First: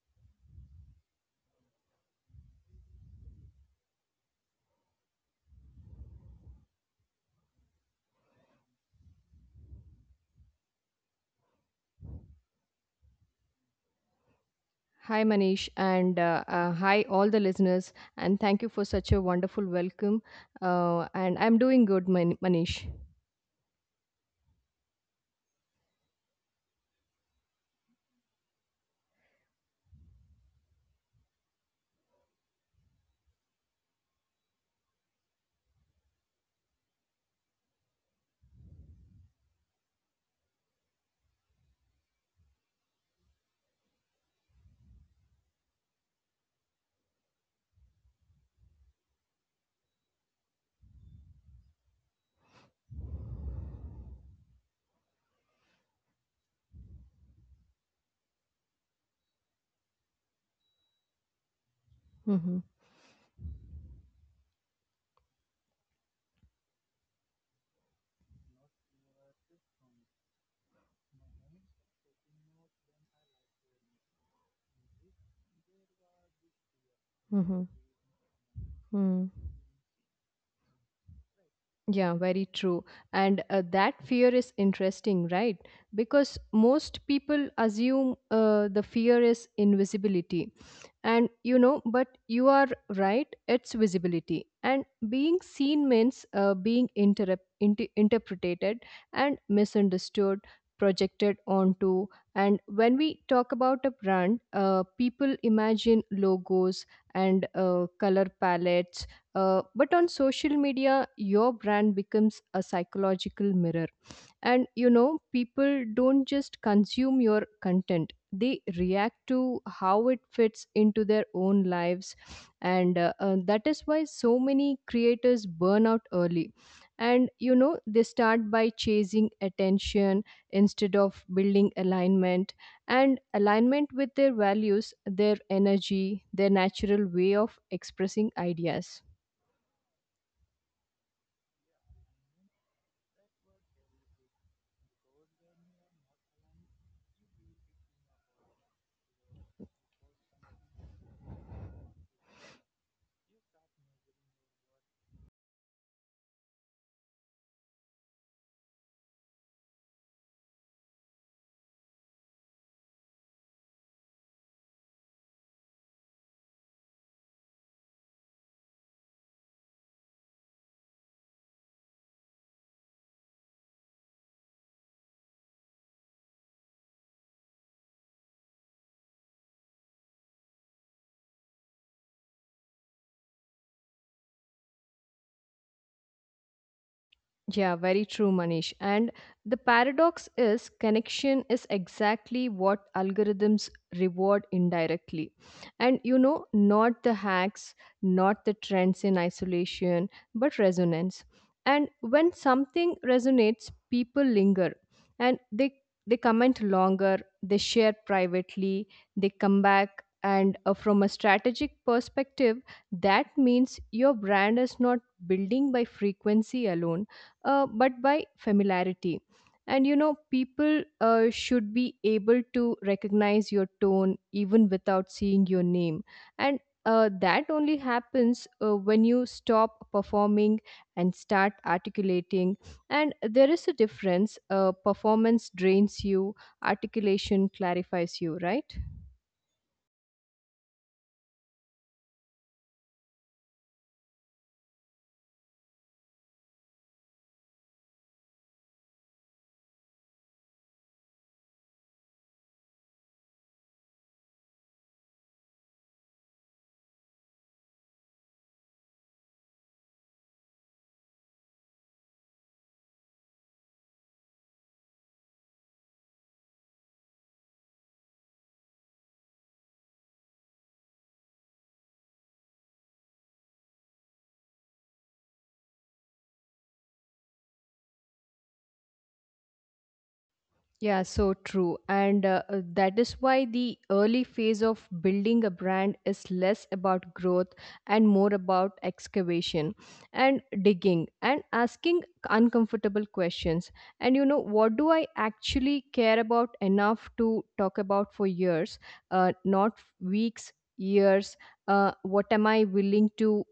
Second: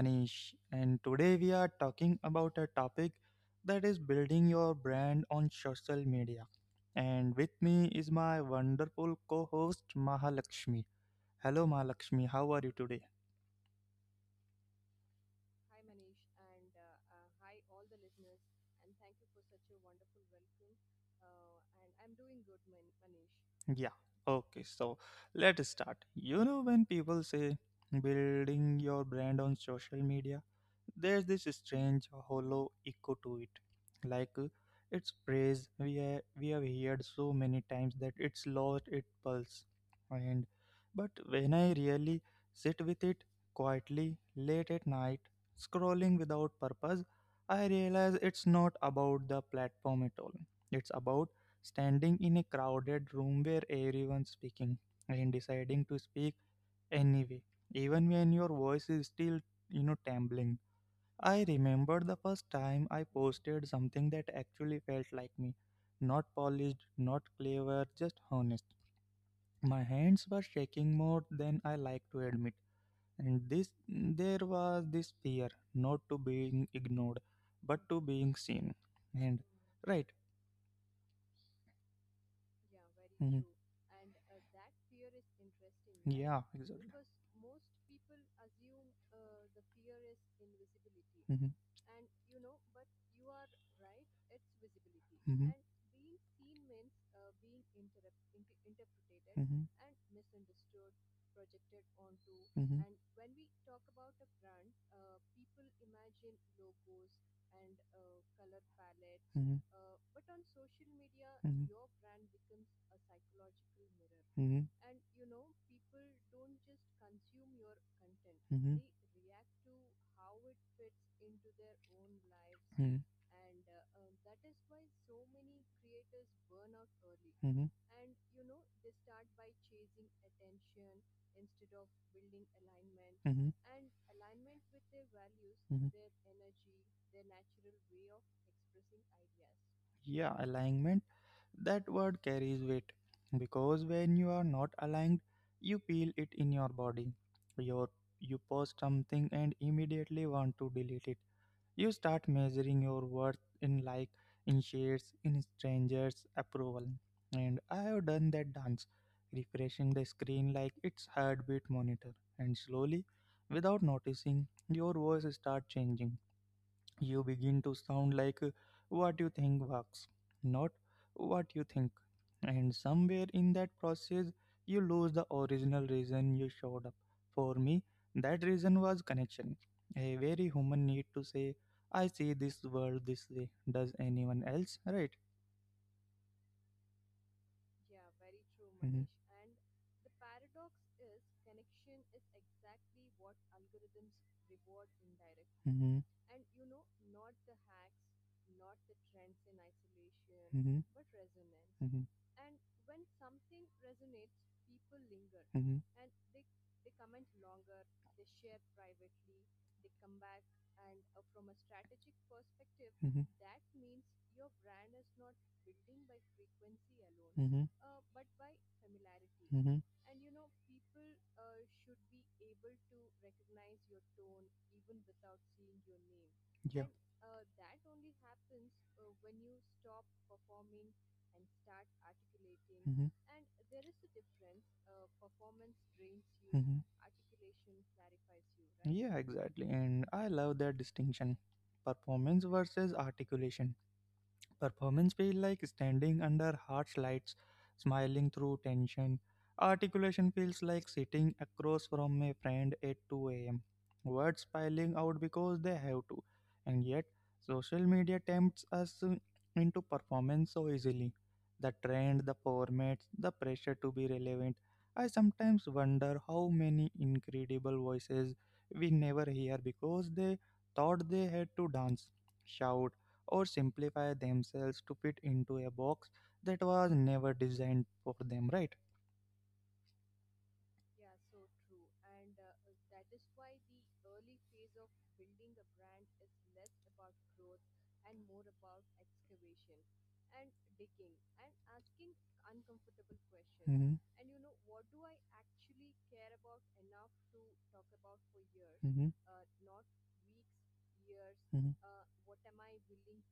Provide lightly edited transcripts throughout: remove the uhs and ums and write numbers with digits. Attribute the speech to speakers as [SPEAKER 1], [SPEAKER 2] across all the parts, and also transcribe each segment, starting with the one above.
[SPEAKER 1] Manish, and today we are talking about a topic that is building your brand on social media. And with me is my wonderful co host, Mahalakshmi. Hello, Mahalakshmi, how are you today?
[SPEAKER 2] Hi, Manish, and hi, all the listeners, and thank you for such a wonderful welcome. And I'm doing good, Manish.
[SPEAKER 1] Yeah, okay, so let's start. When people say building your brand on social media, there's this strange hollow echo to it. Like uh, it's praise we have heard so many times that it's lost its pulse. And but when I really sit with it quietly late at night, scrolling without purpose, I realize it's not about the platform at all. It's about standing in a crowded room where everyone's speaking and deciding to speak anyway, even when your voice is still trembling. I remember the first time I
[SPEAKER 2] Mm-hmm,
[SPEAKER 1] posted something that actually felt like me. Not polished, not clever, just honest. My hands were shaking more than I like to admit. And this there was this fear, not to being ignored but to
[SPEAKER 2] mm-hmm,
[SPEAKER 1] being seen. And
[SPEAKER 2] mm.
[SPEAKER 1] right.
[SPEAKER 2] Yeah, very true.
[SPEAKER 1] And
[SPEAKER 2] And that fear is interesting, right?
[SPEAKER 1] yeah, exactly.
[SPEAKER 2] Because most people assume the fear is invisibility,
[SPEAKER 1] mhm,
[SPEAKER 2] and you know but you are right, it's visibility and being seen means being interpreted and
[SPEAKER 1] mhm,
[SPEAKER 2] misunderstood, projected onto. And
[SPEAKER 1] mhm,
[SPEAKER 2] when we talk about a brand, people imagine logos and color palettes,
[SPEAKER 1] mhm,
[SPEAKER 2] but on social media your
[SPEAKER 1] mhm.
[SPEAKER 2] brand becomes a
[SPEAKER 1] who
[SPEAKER 2] psychological mirror.
[SPEAKER 1] mhm,
[SPEAKER 2] And you know, people don't just consume your content, they
[SPEAKER 1] mhm,
[SPEAKER 2] react to how it fits into their own lives. And that is why so many creators burn out early,
[SPEAKER 1] mhm,
[SPEAKER 2] and you know they start by chasing attention instead of building alignment,
[SPEAKER 1] hmm.
[SPEAKER 2] and alignment with their values, their energy, their natural way of expressing ideas.
[SPEAKER 1] Yeah, being. Alignment, that word carries weight. Because when you are not aligned, you feel it in your body. Your, you post something and immediately want to delete it. You start measuring your worth in in shares, in strangers' approval. And I have done that dance, refreshing the screen like its heartbeat monitor. And slowly, without noticing, your voice start changing. You begin to sound like what you think works, not what you think. And somewhere in that process, you lose the original reason you showed up. For me, that reason was connection. A very human need to say, I see this world this way. Does anyone else? Right?
[SPEAKER 2] Yeah, very true,
[SPEAKER 1] Hmm.
[SPEAKER 2] Manish. And the paradox is, connection is exactly what algorithms reward indirectly.
[SPEAKER 1] And hmm,
[SPEAKER 2] And you know, not the hacks, not the trends in isolation, but resonance.
[SPEAKER 1] hmm, hmm,
[SPEAKER 2] And when something resonates, people linger and they comment longer, they share privately, they come back. And from a strategic perspective,
[SPEAKER 1] hmm, hmm,
[SPEAKER 2] that
[SPEAKER 1] building.
[SPEAKER 2] means your brand is not building by frequency alone,
[SPEAKER 1] Hmm,
[SPEAKER 2] but by familiarity.
[SPEAKER 1] hmm.
[SPEAKER 2] And you know, people should be able to recognize your tone even without seeing your name. And
[SPEAKER 1] Yeah. And
[SPEAKER 2] that only happens when you stop performing and start articulating.
[SPEAKER 1] mhm,
[SPEAKER 2] And there is a difference. Performance drains you,
[SPEAKER 1] mhm.
[SPEAKER 2] articulation clarifies you, right?
[SPEAKER 1] Yeah, exactly. And I love that distinction, performance versus articulation. Performance feel like standing under harsh lights, smiling through tension. Articulation feels like sitting across from a friend at 2 a.m. Words piling out because they have to. And yet, social media tempts us into performance so easily. The trend, the formats, the pressure to be relevant. I sometimes wonder how many incredible voices we never hear because they thought they had to dance, shout, or simplify themselves to fit into a box that was never designed for them, right?
[SPEAKER 2] Yeah, so true. And that is why the early phase of building a brand is less about growth and more about excavation, and digging and asking uncomfortable questions.
[SPEAKER 1] Mm-hmm,
[SPEAKER 2] And you know, what do I actually care about enough to talk about for years,
[SPEAKER 1] mm-hmm,
[SPEAKER 2] not weeks, years? What am I willing to?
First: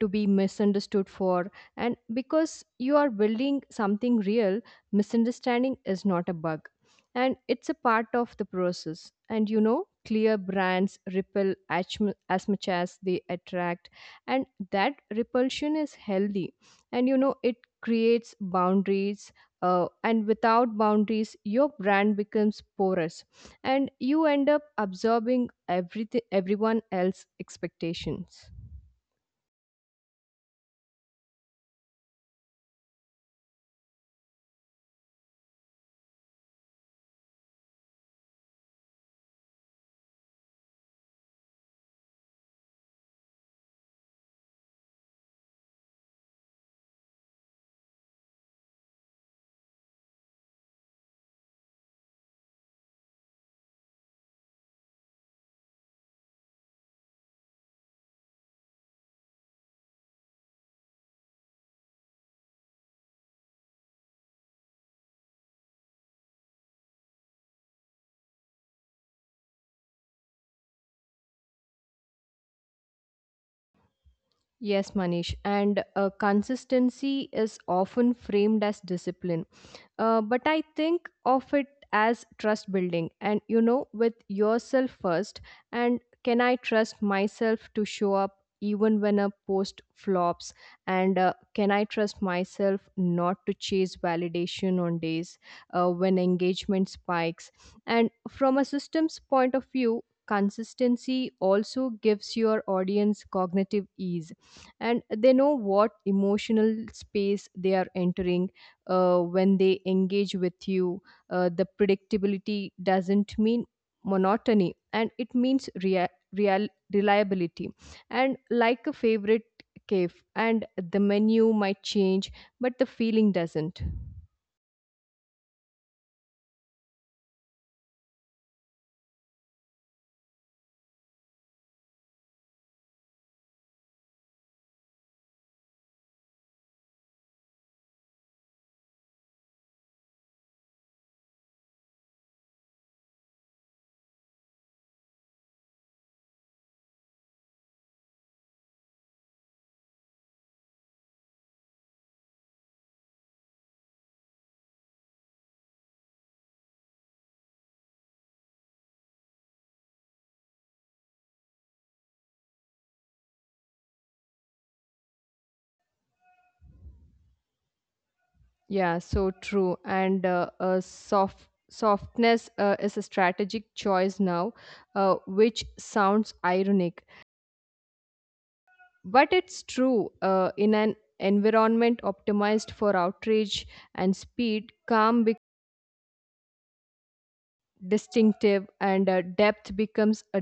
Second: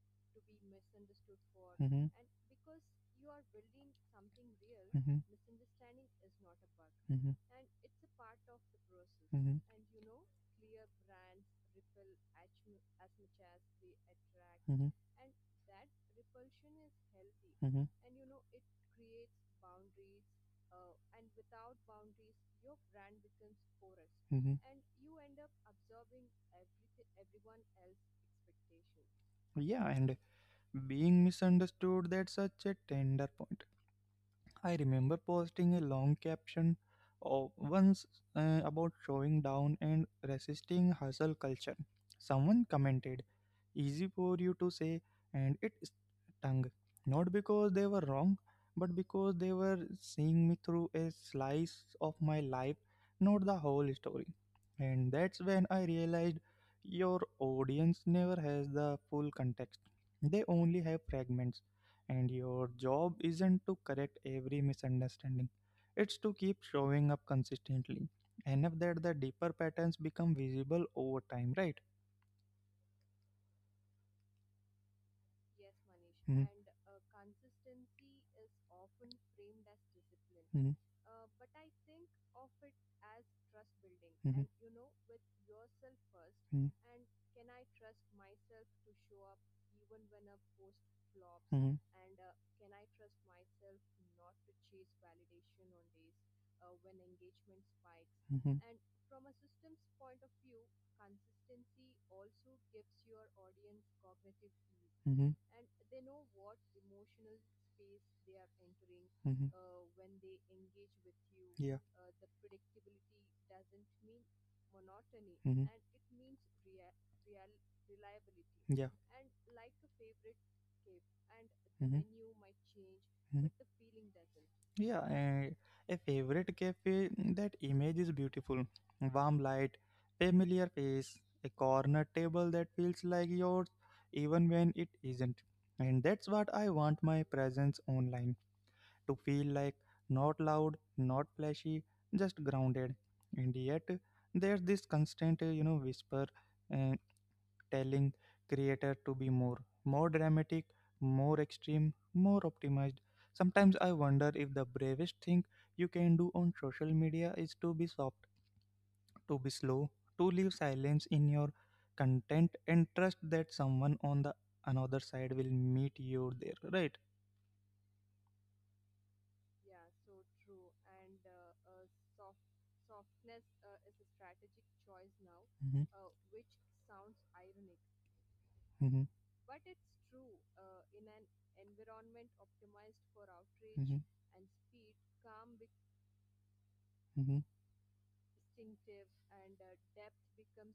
[SPEAKER 2] To be misunderstood for.
[SPEAKER 1] mm-hmm,
[SPEAKER 2] And
[SPEAKER 1] mm-hmm,
[SPEAKER 2] because you are building something real,
[SPEAKER 1] mm-hmm,
[SPEAKER 2] misunderstanding is not a bug,
[SPEAKER 1] mm-hmm,
[SPEAKER 2] and it's a part of the process. And
[SPEAKER 1] mm-hmm.
[SPEAKER 2] you know, clear brands repel as much as they attract,
[SPEAKER 1] Mm-hmm,
[SPEAKER 2] and that repulsion is healthy. And
[SPEAKER 1] mm-hmm,
[SPEAKER 2] you know, it creates boundaries, and without boundaries your brand becomes porous, and
[SPEAKER 1] mm-hmm.
[SPEAKER 2] you end up absorbing everything, everyone else's expectations.
[SPEAKER 1] Yeah, and being misunderstood, that's such a tender point. I remember posting a long caption of once about showing down and resisting hustle culture. Someone commented, "Easy for you to say," and it stung, not because they were wrong, but because they were seeing me through a slice of my life, not the whole story. And that's when I realized your audience never has the full context; they only have fragments, and your job isn't to correct every misunderstanding, it's to keep showing up consistently. Enough that the deeper patterns become visible over time, right?
[SPEAKER 2] Yes, Manish,
[SPEAKER 1] Hmm,
[SPEAKER 2] and consistency is often framed as discipline.
[SPEAKER 1] hmm,
[SPEAKER 2] But I think of it as trust building, and, you know,
[SPEAKER 1] hmm,
[SPEAKER 2] with yourself first. And can I trust myself to show up even when a post flops?
[SPEAKER 1] hmm,
[SPEAKER 2] And can I trust myself not to chase validation on days when engagement spikes?
[SPEAKER 1] hmm, hmm,
[SPEAKER 2] And from a systems point of view, consistency also gives your audience cognitive ease,
[SPEAKER 1] hmm,
[SPEAKER 2] and they know what emotional space they are entering
[SPEAKER 1] hmm.
[SPEAKER 2] when they engage with you.
[SPEAKER 1] Yeah.
[SPEAKER 2] The predictability doesn't mean monotony,
[SPEAKER 1] Hmm,
[SPEAKER 2] and
[SPEAKER 1] and
[SPEAKER 2] it means reliability.
[SPEAKER 1] yeah.
[SPEAKER 2] And like a favorite cave, and the
[SPEAKER 1] Hmm,
[SPEAKER 2] menu might change, but
[SPEAKER 1] hmm.
[SPEAKER 2] the feeling doesn't.
[SPEAKER 1] Yeah, and a favorite cafe, that image is beautiful. Warm light, familiar face, a corner table that feels like yours even when it isn't. And that's what I want my presence online to feel like, not loud, not flashy, just grounded. And yet, there's this constant, whisper, uh, telling creator to be more, more dramatic, more extreme, more optimized. Sometimes I wonder if the bravest thing you can do on social media is to be soft, to be slow, to leave silence in your content and trust that someone on the another side will meet you there, right?
[SPEAKER 2] Yeah, so true. And soft softness is a strategic choice now,
[SPEAKER 1] Mhm,
[SPEAKER 2] which sounds ironic.
[SPEAKER 1] mhm,
[SPEAKER 2] But it's true, in an environment optimized for outrage
[SPEAKER 1] mhm,
[SPEAKER 2] and speed, calm, distinctive, and depth becomes a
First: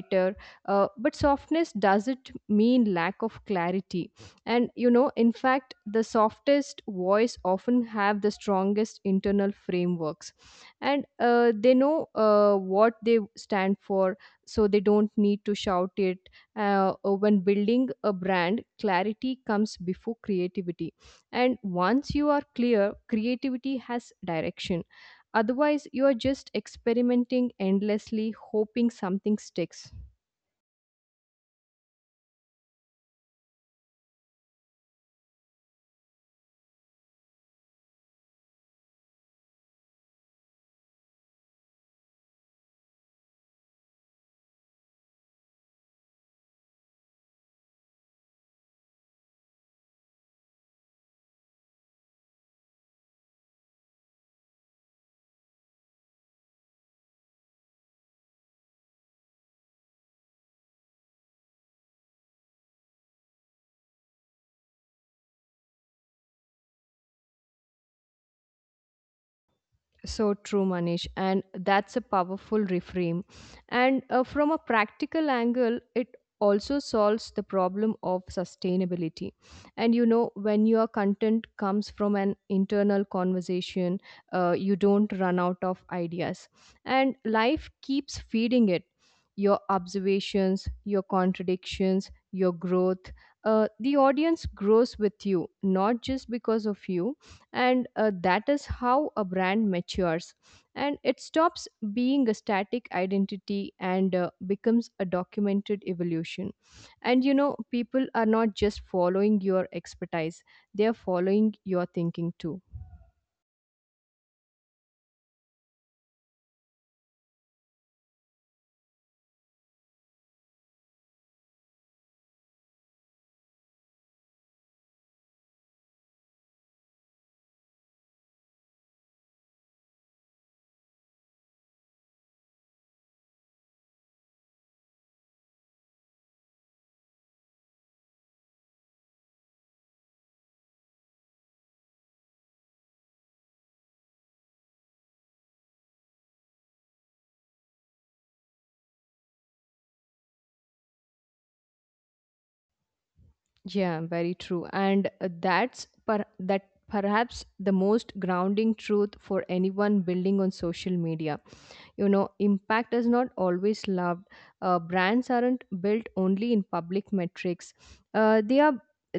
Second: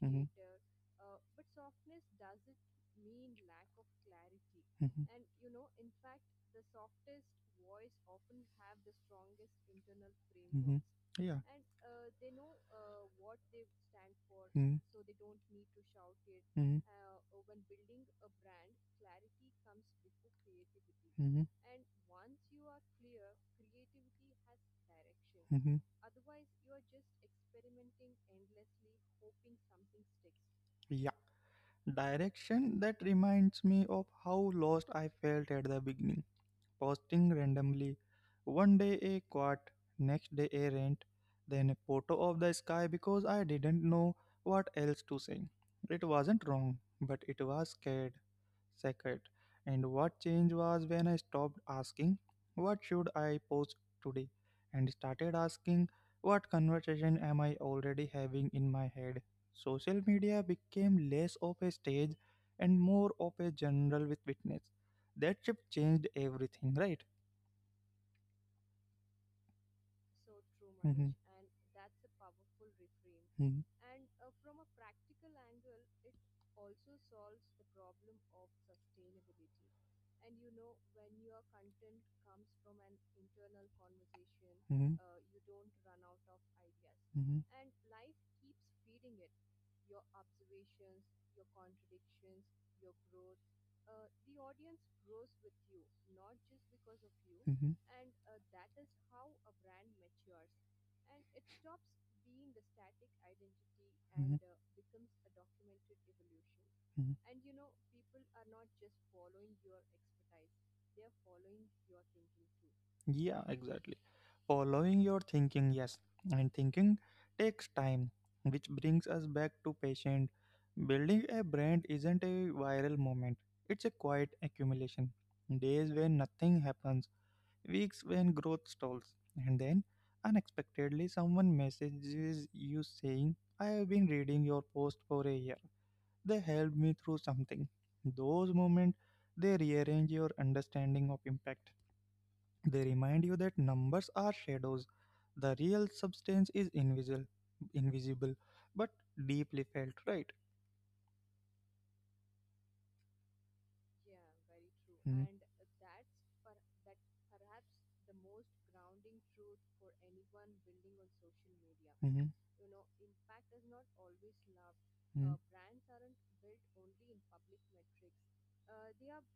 [SPEAKER 1] mhm, mhm,
[SPEAKER 2] But softness doesn't mean lack of clarity, and you
[SPEAKER 1] mhm,
[SPEAKER 2] know in fact the softest voice often have the strongest internal frameworks.
[SPEAKER 1] frameworks,
[SPEAKER 2] And
[SPEAKER 1] yeah.
[SPEAKER 2] they know what they stand for, so they don't need to shout it.
[SPEAKER 1] Mm-hmm.
[SPEAKER 2] When building a brand, clarity comes before creativity,
[SPEAKER 1] Mm-hmm.
[SPEAKER 2] and once you are clear, creativity has direction.
[SPEAKER 1] Mhm.
[SPEAKER 2] Otherwise, you are just experimenting endlessly, hoping something sticks.
[SPEAKER 1] Yeah, direction, that reminds me of how lost I felt at the beginning, posting randomly. One day a quote, next day a rant, then a photo of the sky because I didn't know what else to say. It wasn't wrong, but it was scared, sacred. And what changed was when I stopped asking, what should I post today? And started asking, what conversation am I already having in my head? Social media became less of a stage and more of a general with witness. That shift changed everything, right?
[SPEAKER 2] So true, Manish, and that's a powerful reframe. And
[SPEAKER 1] Mm-hmm.
[SPEAKER 2] from a practical angle, it also solves the problem of sustainability. And you know, when your content comes from an internal conversation, you don't run out of ideas, and
[SPEAKER 1] Mm-hmm.
[SPEAKER 2] life keeps feeding it. Your observations, your contradictions, your growth. The audience grows with you, not just because of you,
[SPEAKER 1] Mm-hmm.
[SPEAKER 2] and that is how a brand matures, and it stops being a static identity and
[SPEAKER 1] Mm-hmm.
[SPEAKER 2] becomes a documented evolution. And you know, people are not just following your expertise, they are following your thinking too.
[SPEAKER 1] Yeah, exactly. Following your thinking, yes. And thinking takes time, which brings us back to patient. Building a brand isn't a viral moment, it's a quiet accumulation. Days when nothing happens, weeks when growth stalls, and then unexpectedly someone messages you saying, I have been reading your post for a year. They helped me through something. Those moments, they rearrange your understanding of impact. They remind you that numbers are shadows. The real substance is invisible, invisible, but deeply felt, right?
[SPEAKER 2] Yeah, very true, and that perhaps the most grounding truth for anyone building on social media.
[SPEAKER 1] Hmm.
[SPEAKER 2] You know, impact is not always loved. Brands aren't built only in public metrics, uh, they are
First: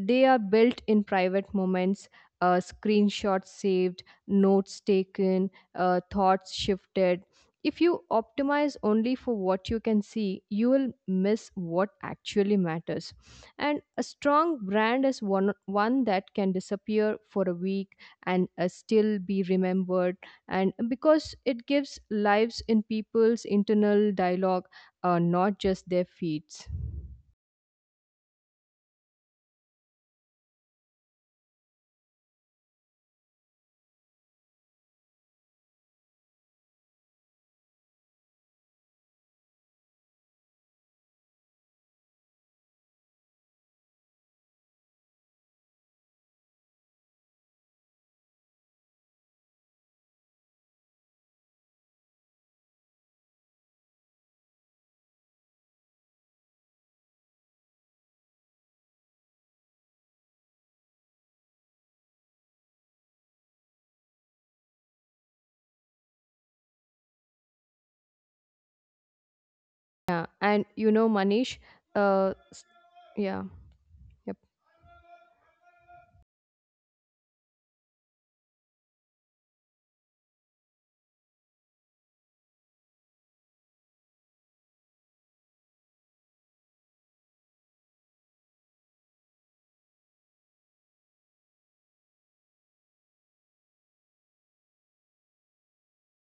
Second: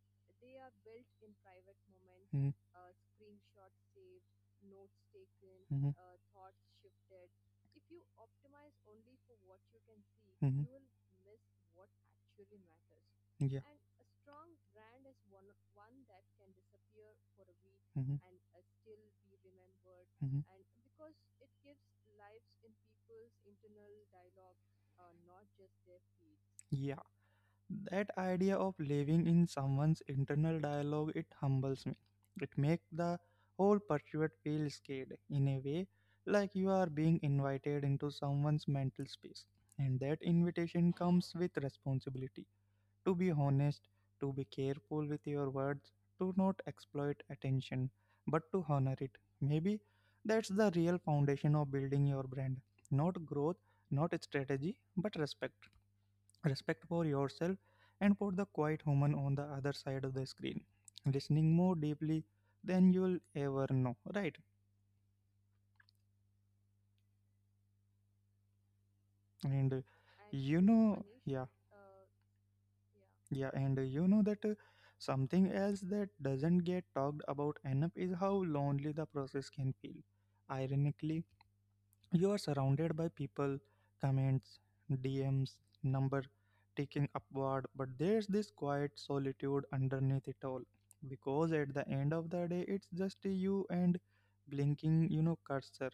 [SPEAKER 2] they are built in private moments,
[SPEAKER 1] Hmm.
[SPEAKER 2] screenshots saved, notes taken,
[SPEAKER 1] Hmm.
[SPEAKER 2] thoughts shifted. If you optimize only for what you can see, you will miss what actually matters. And
[SPEAKER 1] Yeah.
[SPEAKER 2] a strong brand is one that can disappear for a week and
[SPEAKER 1] Hmm,
[SPEAKER 2] still be remembered, and
[SPEAKER 1] hmm.
[SPEAKER 2] because it gives lives in people's internal dialogue, not just their feeds.
[SPEAKER 1] Yeah. That idea of living in someone's internal dialogue, it humbles me. It makes the whole pursuit feel scared in a way, like you are being invited into someone's mental space. And that invitation comes with responsibility. To be honest, to be careful with your words, to not exploit attention, but to honor it. Maybe that's the real foundation of building your brand. Not growth, not strategy, but respect, respect for yourself and for the quiet woman on the other side of the screen listening more deeply than you'll ever know, right?
[SPEAKER 2] Yeah,
[SPEAKER 1] and
[SPEAKER 2] and you know,
[SPEAKER 1] you
[SPEAKER 2] Manish,
[SPEAKER 1] know yeah.
[SPEAKER 2] uh, s- yeah,
[SPEAKER 1] yeah and
[SPEAKER 2] yep.
[SPEAKER 1] you know that Something else that doesn't get talked about enough is how lonely the process can feel, ironically. You are surrounded by people, comments, DMs, number ticking upward, but there's this quiet solitude underneath it all. Because at the end of the day, it's just you and blinking cursor,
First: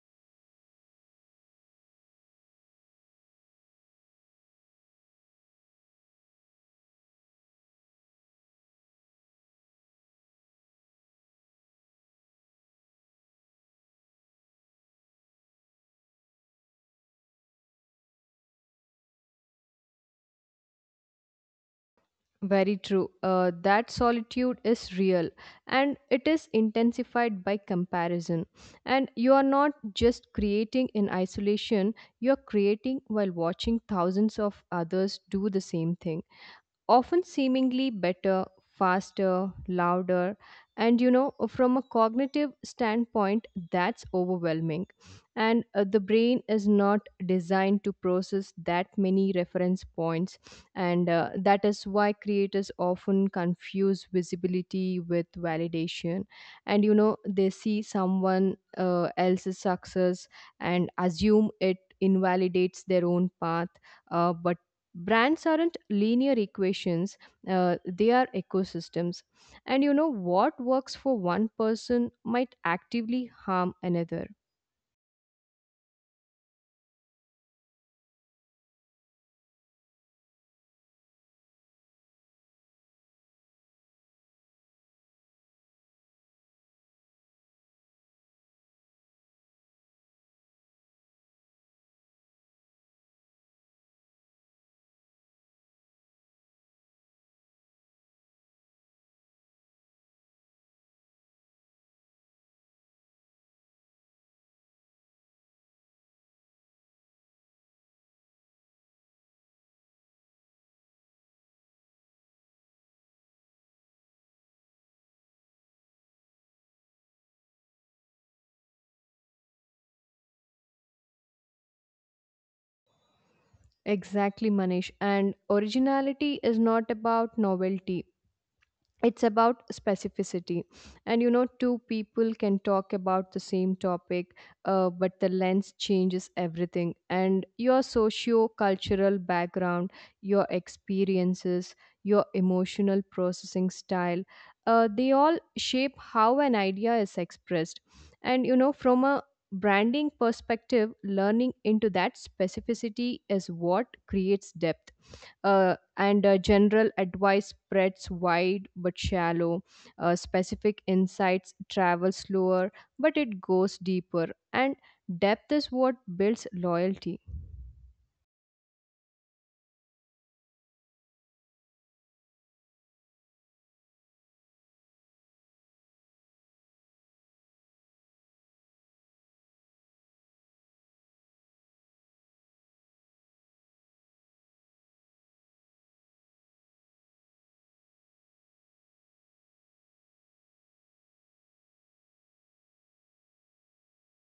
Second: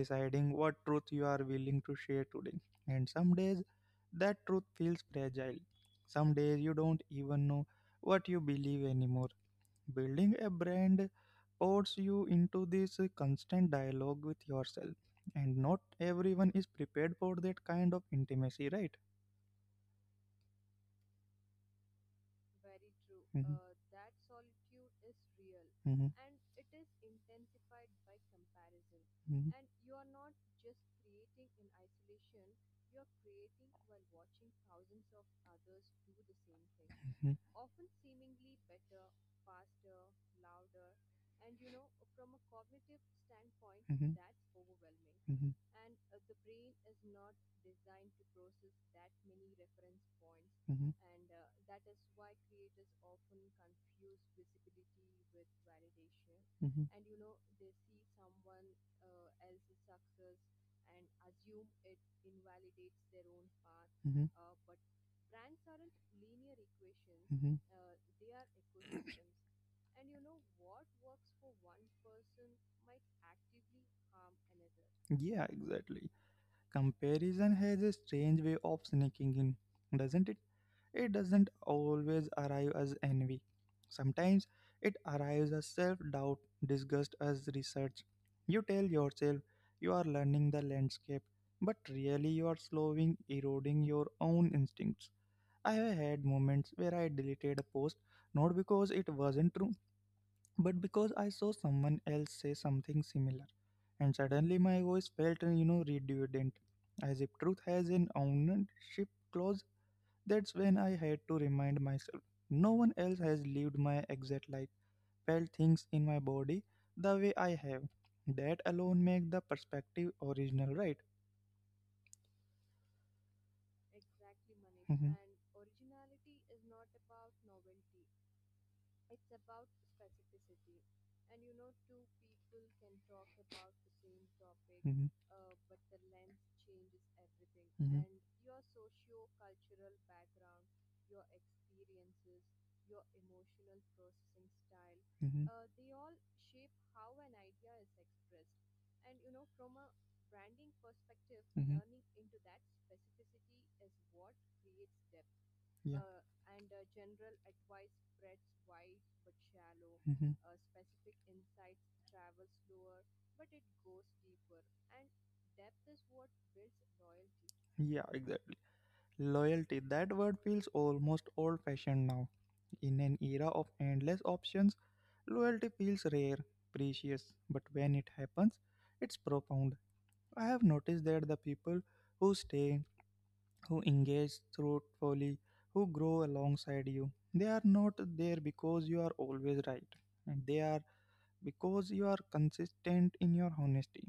[SPEAKER 1] deciding what truth you are willing to share today. And some days, that truth feels fragile. Some days you don't even know what you believe anymore. Building a brand force you into this constant dialogue with yourself, and not everyone is prepared for that kind of intimacy, right?
[SPEAKER 2] Very true,
[SPEAKER 1] Mm-hmm,
[SPEAKER 2] that solitude is real,
[SPEAKER 1] mm-hmm,
[SPEAKER 2] and it is intensified by comparison. And you are not just creating in isolation, you are creating while watching thousands of others do the same thing,
[SPEAKER 1] mm-hmm,
[SPEAKER 2] often seemingly better, faster, louder. And you know, from a cognitive standpoint,
[SPEAKER 1] mm-hmm,
[SPEAKER 2] that's overwhelming.
[SPEAKER 1] mm-hmm,
[SPEAKER 2] And the brain is not designed to process that many reference points, and
[SPEAKER 1] mm-hmm,
[SPEAKER 2] that is why creators often confuse visibility with validation. And you know,
[SPEAKER 1] mm-hmm.
[SPEAKER 2] they see someone else's success and assume it invalidates their own path, uh,
[SPEAKER 1] Mm-hmm.
[SPEAKER 2] but brands aren't linear equations,
[SPEAKER 1] Mhm.
[SPEAKER 2] they are ecosystems. And you know, what works for one person might actively harm another.
[SPEAKER 1] Yeah, exactly. Comparison has a strange way of sneaking in, doesn't it? It doesn't always arrive as envy. Sometimes it arrives as self doubt, disgust as research. You tell yourself you are learning the landscape, but really you are slowing, eroding your own instincts. I have had moments where I deleted a post not because it wasn't true, but because I saw someone else say something similar. And suddenly my voice felt, redundant, as if truth has an ownership clause. That's when I had to remind myself, no one else has lived my exact life, felt things in my body the way I have. That alone makes the perspective original, right?
[SPEAKER 2] Exactly, Manish, and originality is not about novelty, it's about specificity. And you know, two people can talk about the same topic,
[SPEAKER 1] Mhm.
[SPEAKER 2] but the lens changes everything. And your socio-cultural background, your experiences, your emotional processing style, they
[SPEAKER 1] Mhm.
[SPEAKER 2] all shape how an idea is expressed. And you know, from a branding perspective, learning into that specificity is what creates depth.
[SPEAKER 1] Yeah.
[SPEAKER 2] And General advice spreads wide but shallow. Uh,
[SPEAKER 1] Hmm.
[SPEAKER 2] specific insights travel slower, but it goes deeper. And depth is what builds loyalty.
[SPEAKER 1] Yeah, exactly. Loyalty, that word feels almost old fashioned now. In an era of endless options, loyalty feels rare, precious, but when it happens, it's profound. I have noticed that the people who stay, who engage thoughtfully, who grow alongside you, they are not there because you are always right. And they are because you are consistent in your honesty.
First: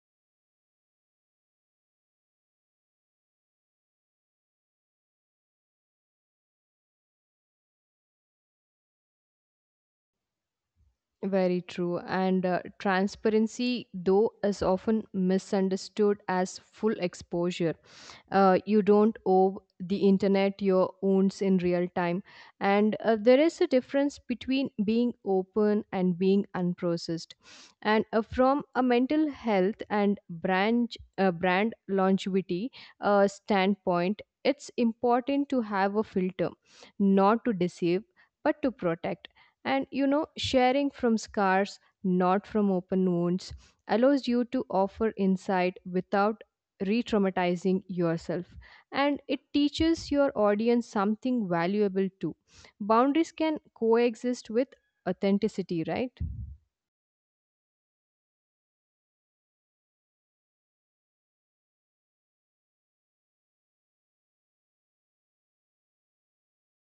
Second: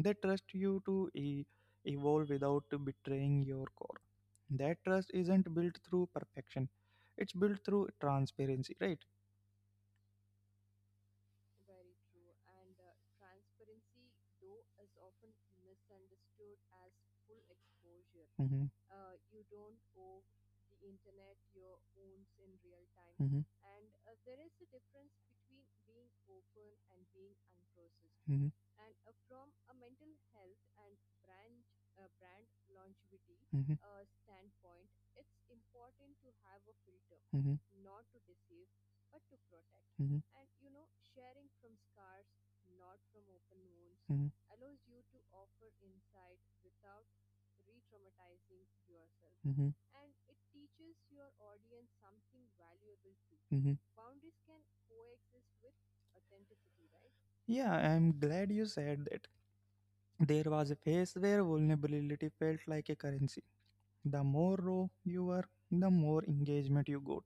[SPEAKER 1] They trust you to evolve without betraying your core. That trust isn't built through perfection, it's built through transparency, right?
[SPEAKER 2] Very true. And transparency, though, is often misunderstood as full exposure.
[SPEAKER 1] Mm-hmm,
[SPEAKER 2] You don't owe the internet your wounds in real time.
[SPEAKER 1] mm-hmm,
[SPEAKER 2] And there is a difference between being open and being unprocessed. And
[SPEAKER 1] mm-hmm,
[SPEAKER 2] from a mental health and brand longevity standpoint, it's important to have a filter,
[SPEAKER 1] mm-hmm, mm-hmm,
[SPEAKER 2] not to deceive, but to protect. And you
[SPEAKER 1] mm-hmm.
[SPEAKER 2] know, sharing from scars, not from open wounds,
[SPEAKER 1] Wounds,
[SPEAKER 2] allows you to offer insight without re traumatizing yourself. And
[SPEAKER 1] mm-hmm, mm-hmm,
[SPEAKER 2] it teaches your audience something valuable too.
[SPEAKER 1] mm-hmm.
[SPEAKER 2] Boundaries can coexist with authenticity, right?
[SPEAKER 1] Yeah, I'm glad you said that. There was a phase where vulnerability felt like a currency. The more raw you were, the more engagement you got.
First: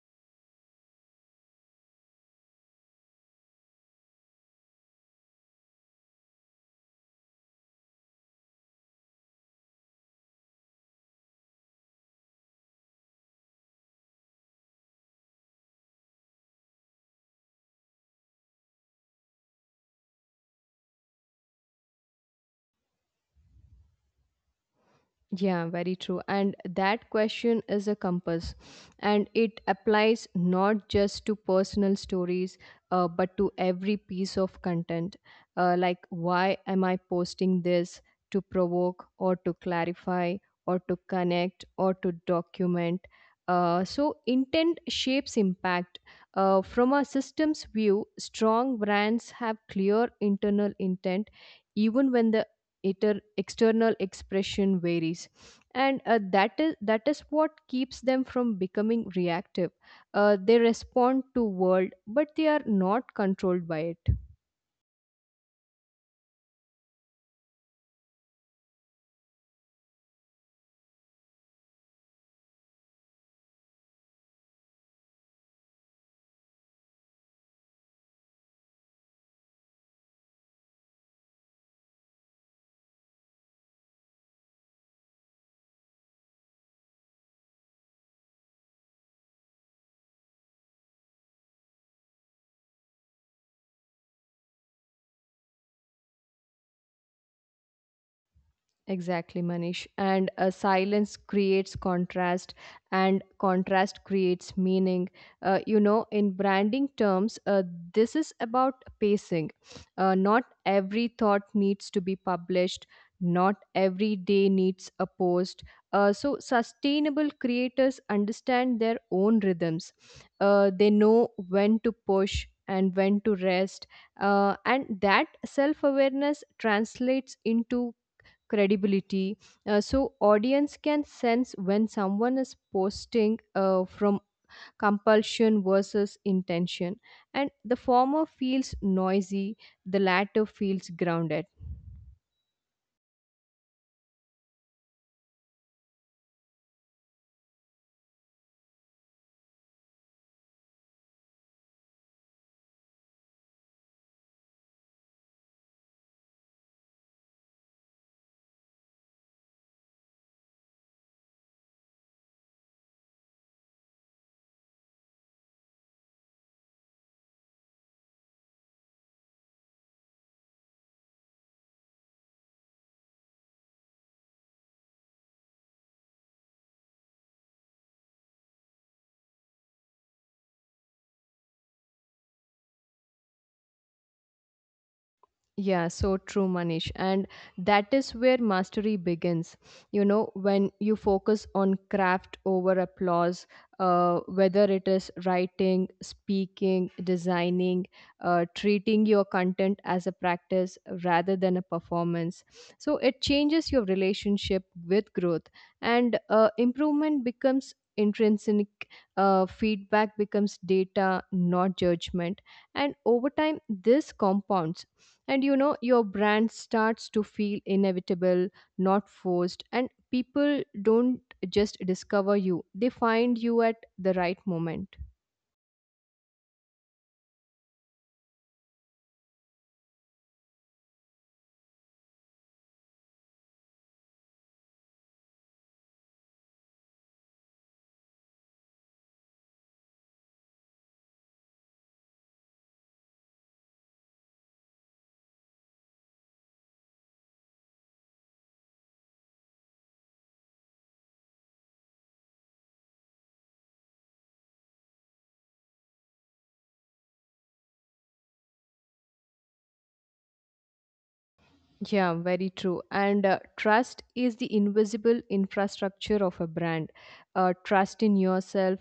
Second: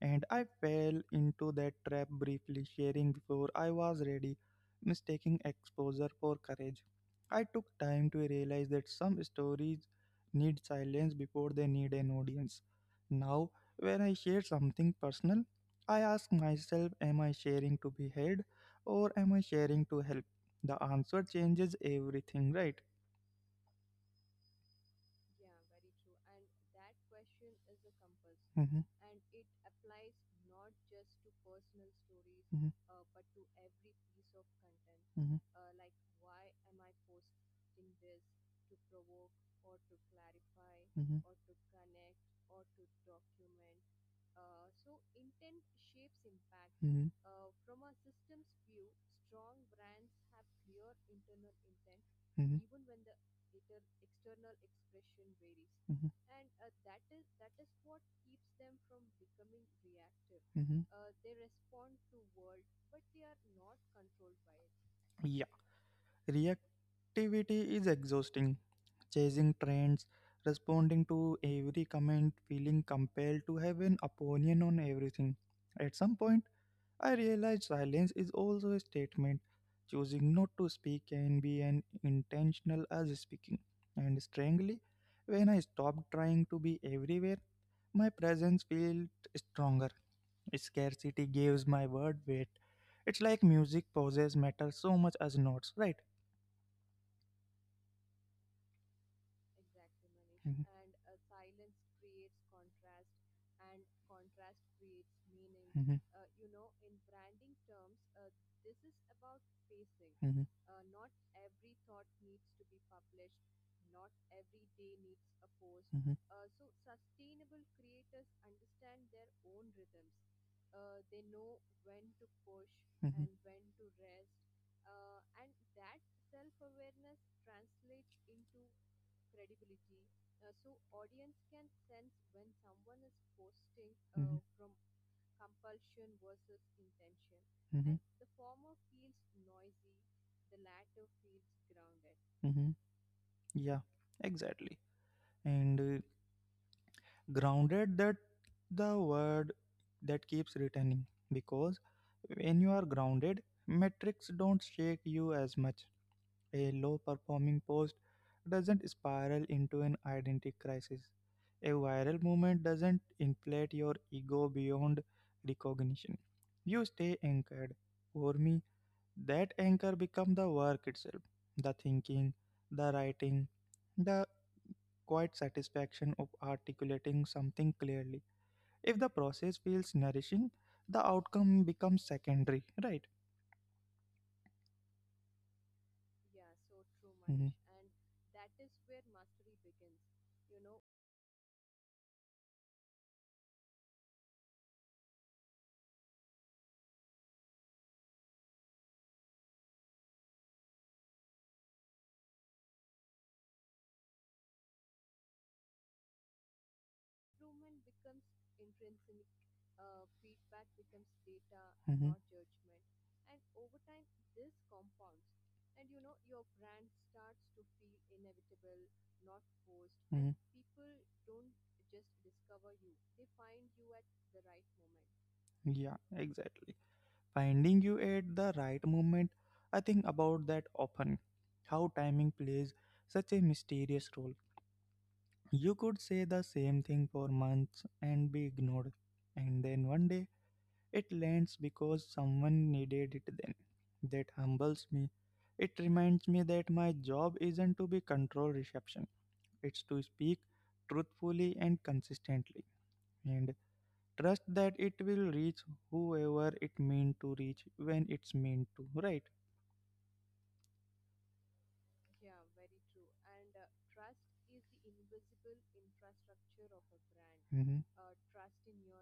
[SPEAKER 1] And I fell into that trap briefly, sharing before I was ready, mistaking exposure for courage. I took time to realize that some stories need silence before they need an audience. Now, when I share something personal, I ask myself, am I sharing to be heard or am I sharing to help? The answer changes everything, right?
[SPEAKER 2] Yeah, very true. And that question is a compass, and
[SPEAKER 1] Hmm.
[SPEAKER 2] it applies not just to personal stories,
[SPEAKER 1] Hmm.
[SPEAKER 2] but to every piece of content.
[SPEAKER 1] Hmm.
[SPEAKER 2] Why am I posting this? To provoke, or to clarify, or to connect, or to document? Intent shapes impact. Uh,
[SPEAKER 1] Hmm.
[SPEAKER 2] from a systems view, strong brands have clear internal intent, even
[SPEAKER 1] Hmm. Hmm.
[SPEAKER 2] when the external expression varies.
[SPEAKER 1] Mhm,
[SPEAKER 2] And that is what keeps them from becoming reactive. They
[SPEAKER 1] mhm.
[SPEAKER 2] respond to world but they are not controlled by it.
[SPEAKER 1] Yeah, reactivity is exhausting. Chasing trends, responding to every comment, feeling compelled to have an opinion on everything. At some point, I realized silence is also a statement. Choosing not to speak can be an intentional as speaking. And strangely, when I stopped trying to be everywhere, my presence felt stronger. Scarcity gives my word weight. It's like music pauses matter so much as notes, right?
[SPEAKER 2] Exactly, Manish. And
[SPEAKER 1] Mhm,
[SPEAKER 2] silence creates contrast, and contrast creates meaning. Uh,
[SPEAKER 1] mhm,
[SPEAKER 2] you know, in branding terms, this is about pacing. Uh,
[SPEAKER 1] mhm,
[SPEAKER 2] not every thought needs to be published, not every day needs a post.
[SPEAKER 1] mhm,
[SPEAKER 2] Sustainable creators understand their own rhythms. They know when to push and when to
[SPEAKER 1] mhm.
[SPEAKER 2] rest. And that self awareness translates into credibility, so audience can sense when someone is posting from
[SPEAKER 1] Mhm,
[SPEAKER 2] compulsion versus intention, and the
[SPEAKER 1] mhm,
[SPEAKER 2] former feels noisy, the latter feels grounded.
[SPEAKER 1] and mhm. Yeah, exactly. And grounded, that the word that keeps returning, because when you are grounded, metrics don't shake you as much. A low performing post doesn't spiral into an identity crisis. A viral movement doesn't inflate your ego beyond recognition. You stay anchored. For me, that anchor becomes the work itself, the thinking, the writing, the quiet satisfaction of articulating something clearly. If the process feels nourishing, the outcome becomes secondary, right?
[SPEAKER 2] Yeah, so true, Manish.
[SPEAKER 1] Hmm.
[SPEAKER 2] And that is where mastery begins. You know, when you focus on craft over applause, whether it is writing, speaking, designing, treating your content as a practice rather than a performance. So it changes your relationship with growth, and improvement becomes intrinsic, feedback becomes data not
[SPEAKER 1] Hmm.
[SPEAKER 2] judgment. And over time this compounds, and you know, your brand starts to feel inevitable, not forced, and people don't just discover you, they find you at the right moment.
[SPEAKER 1] Hmm. Yeah, exactly. Finding you at the right moment, I think about that often. How timing plays such a mysterious role. You could say the same thing for months and be ignored, and then one day it lands because someone needed it then. That humbles me. It reminds me that my job isn't to be control reception, it's to speak truthfully and consistently. And trust that it will reach whoever it meant to reach when it's meant to, right?
[SPEAKER 2] Yeah, very true. And trust is the invisible infrastructure of a brand. Uh,
[SPEAKER 1] Mm-hmm.
[SPEAKER 2] trust in yourself,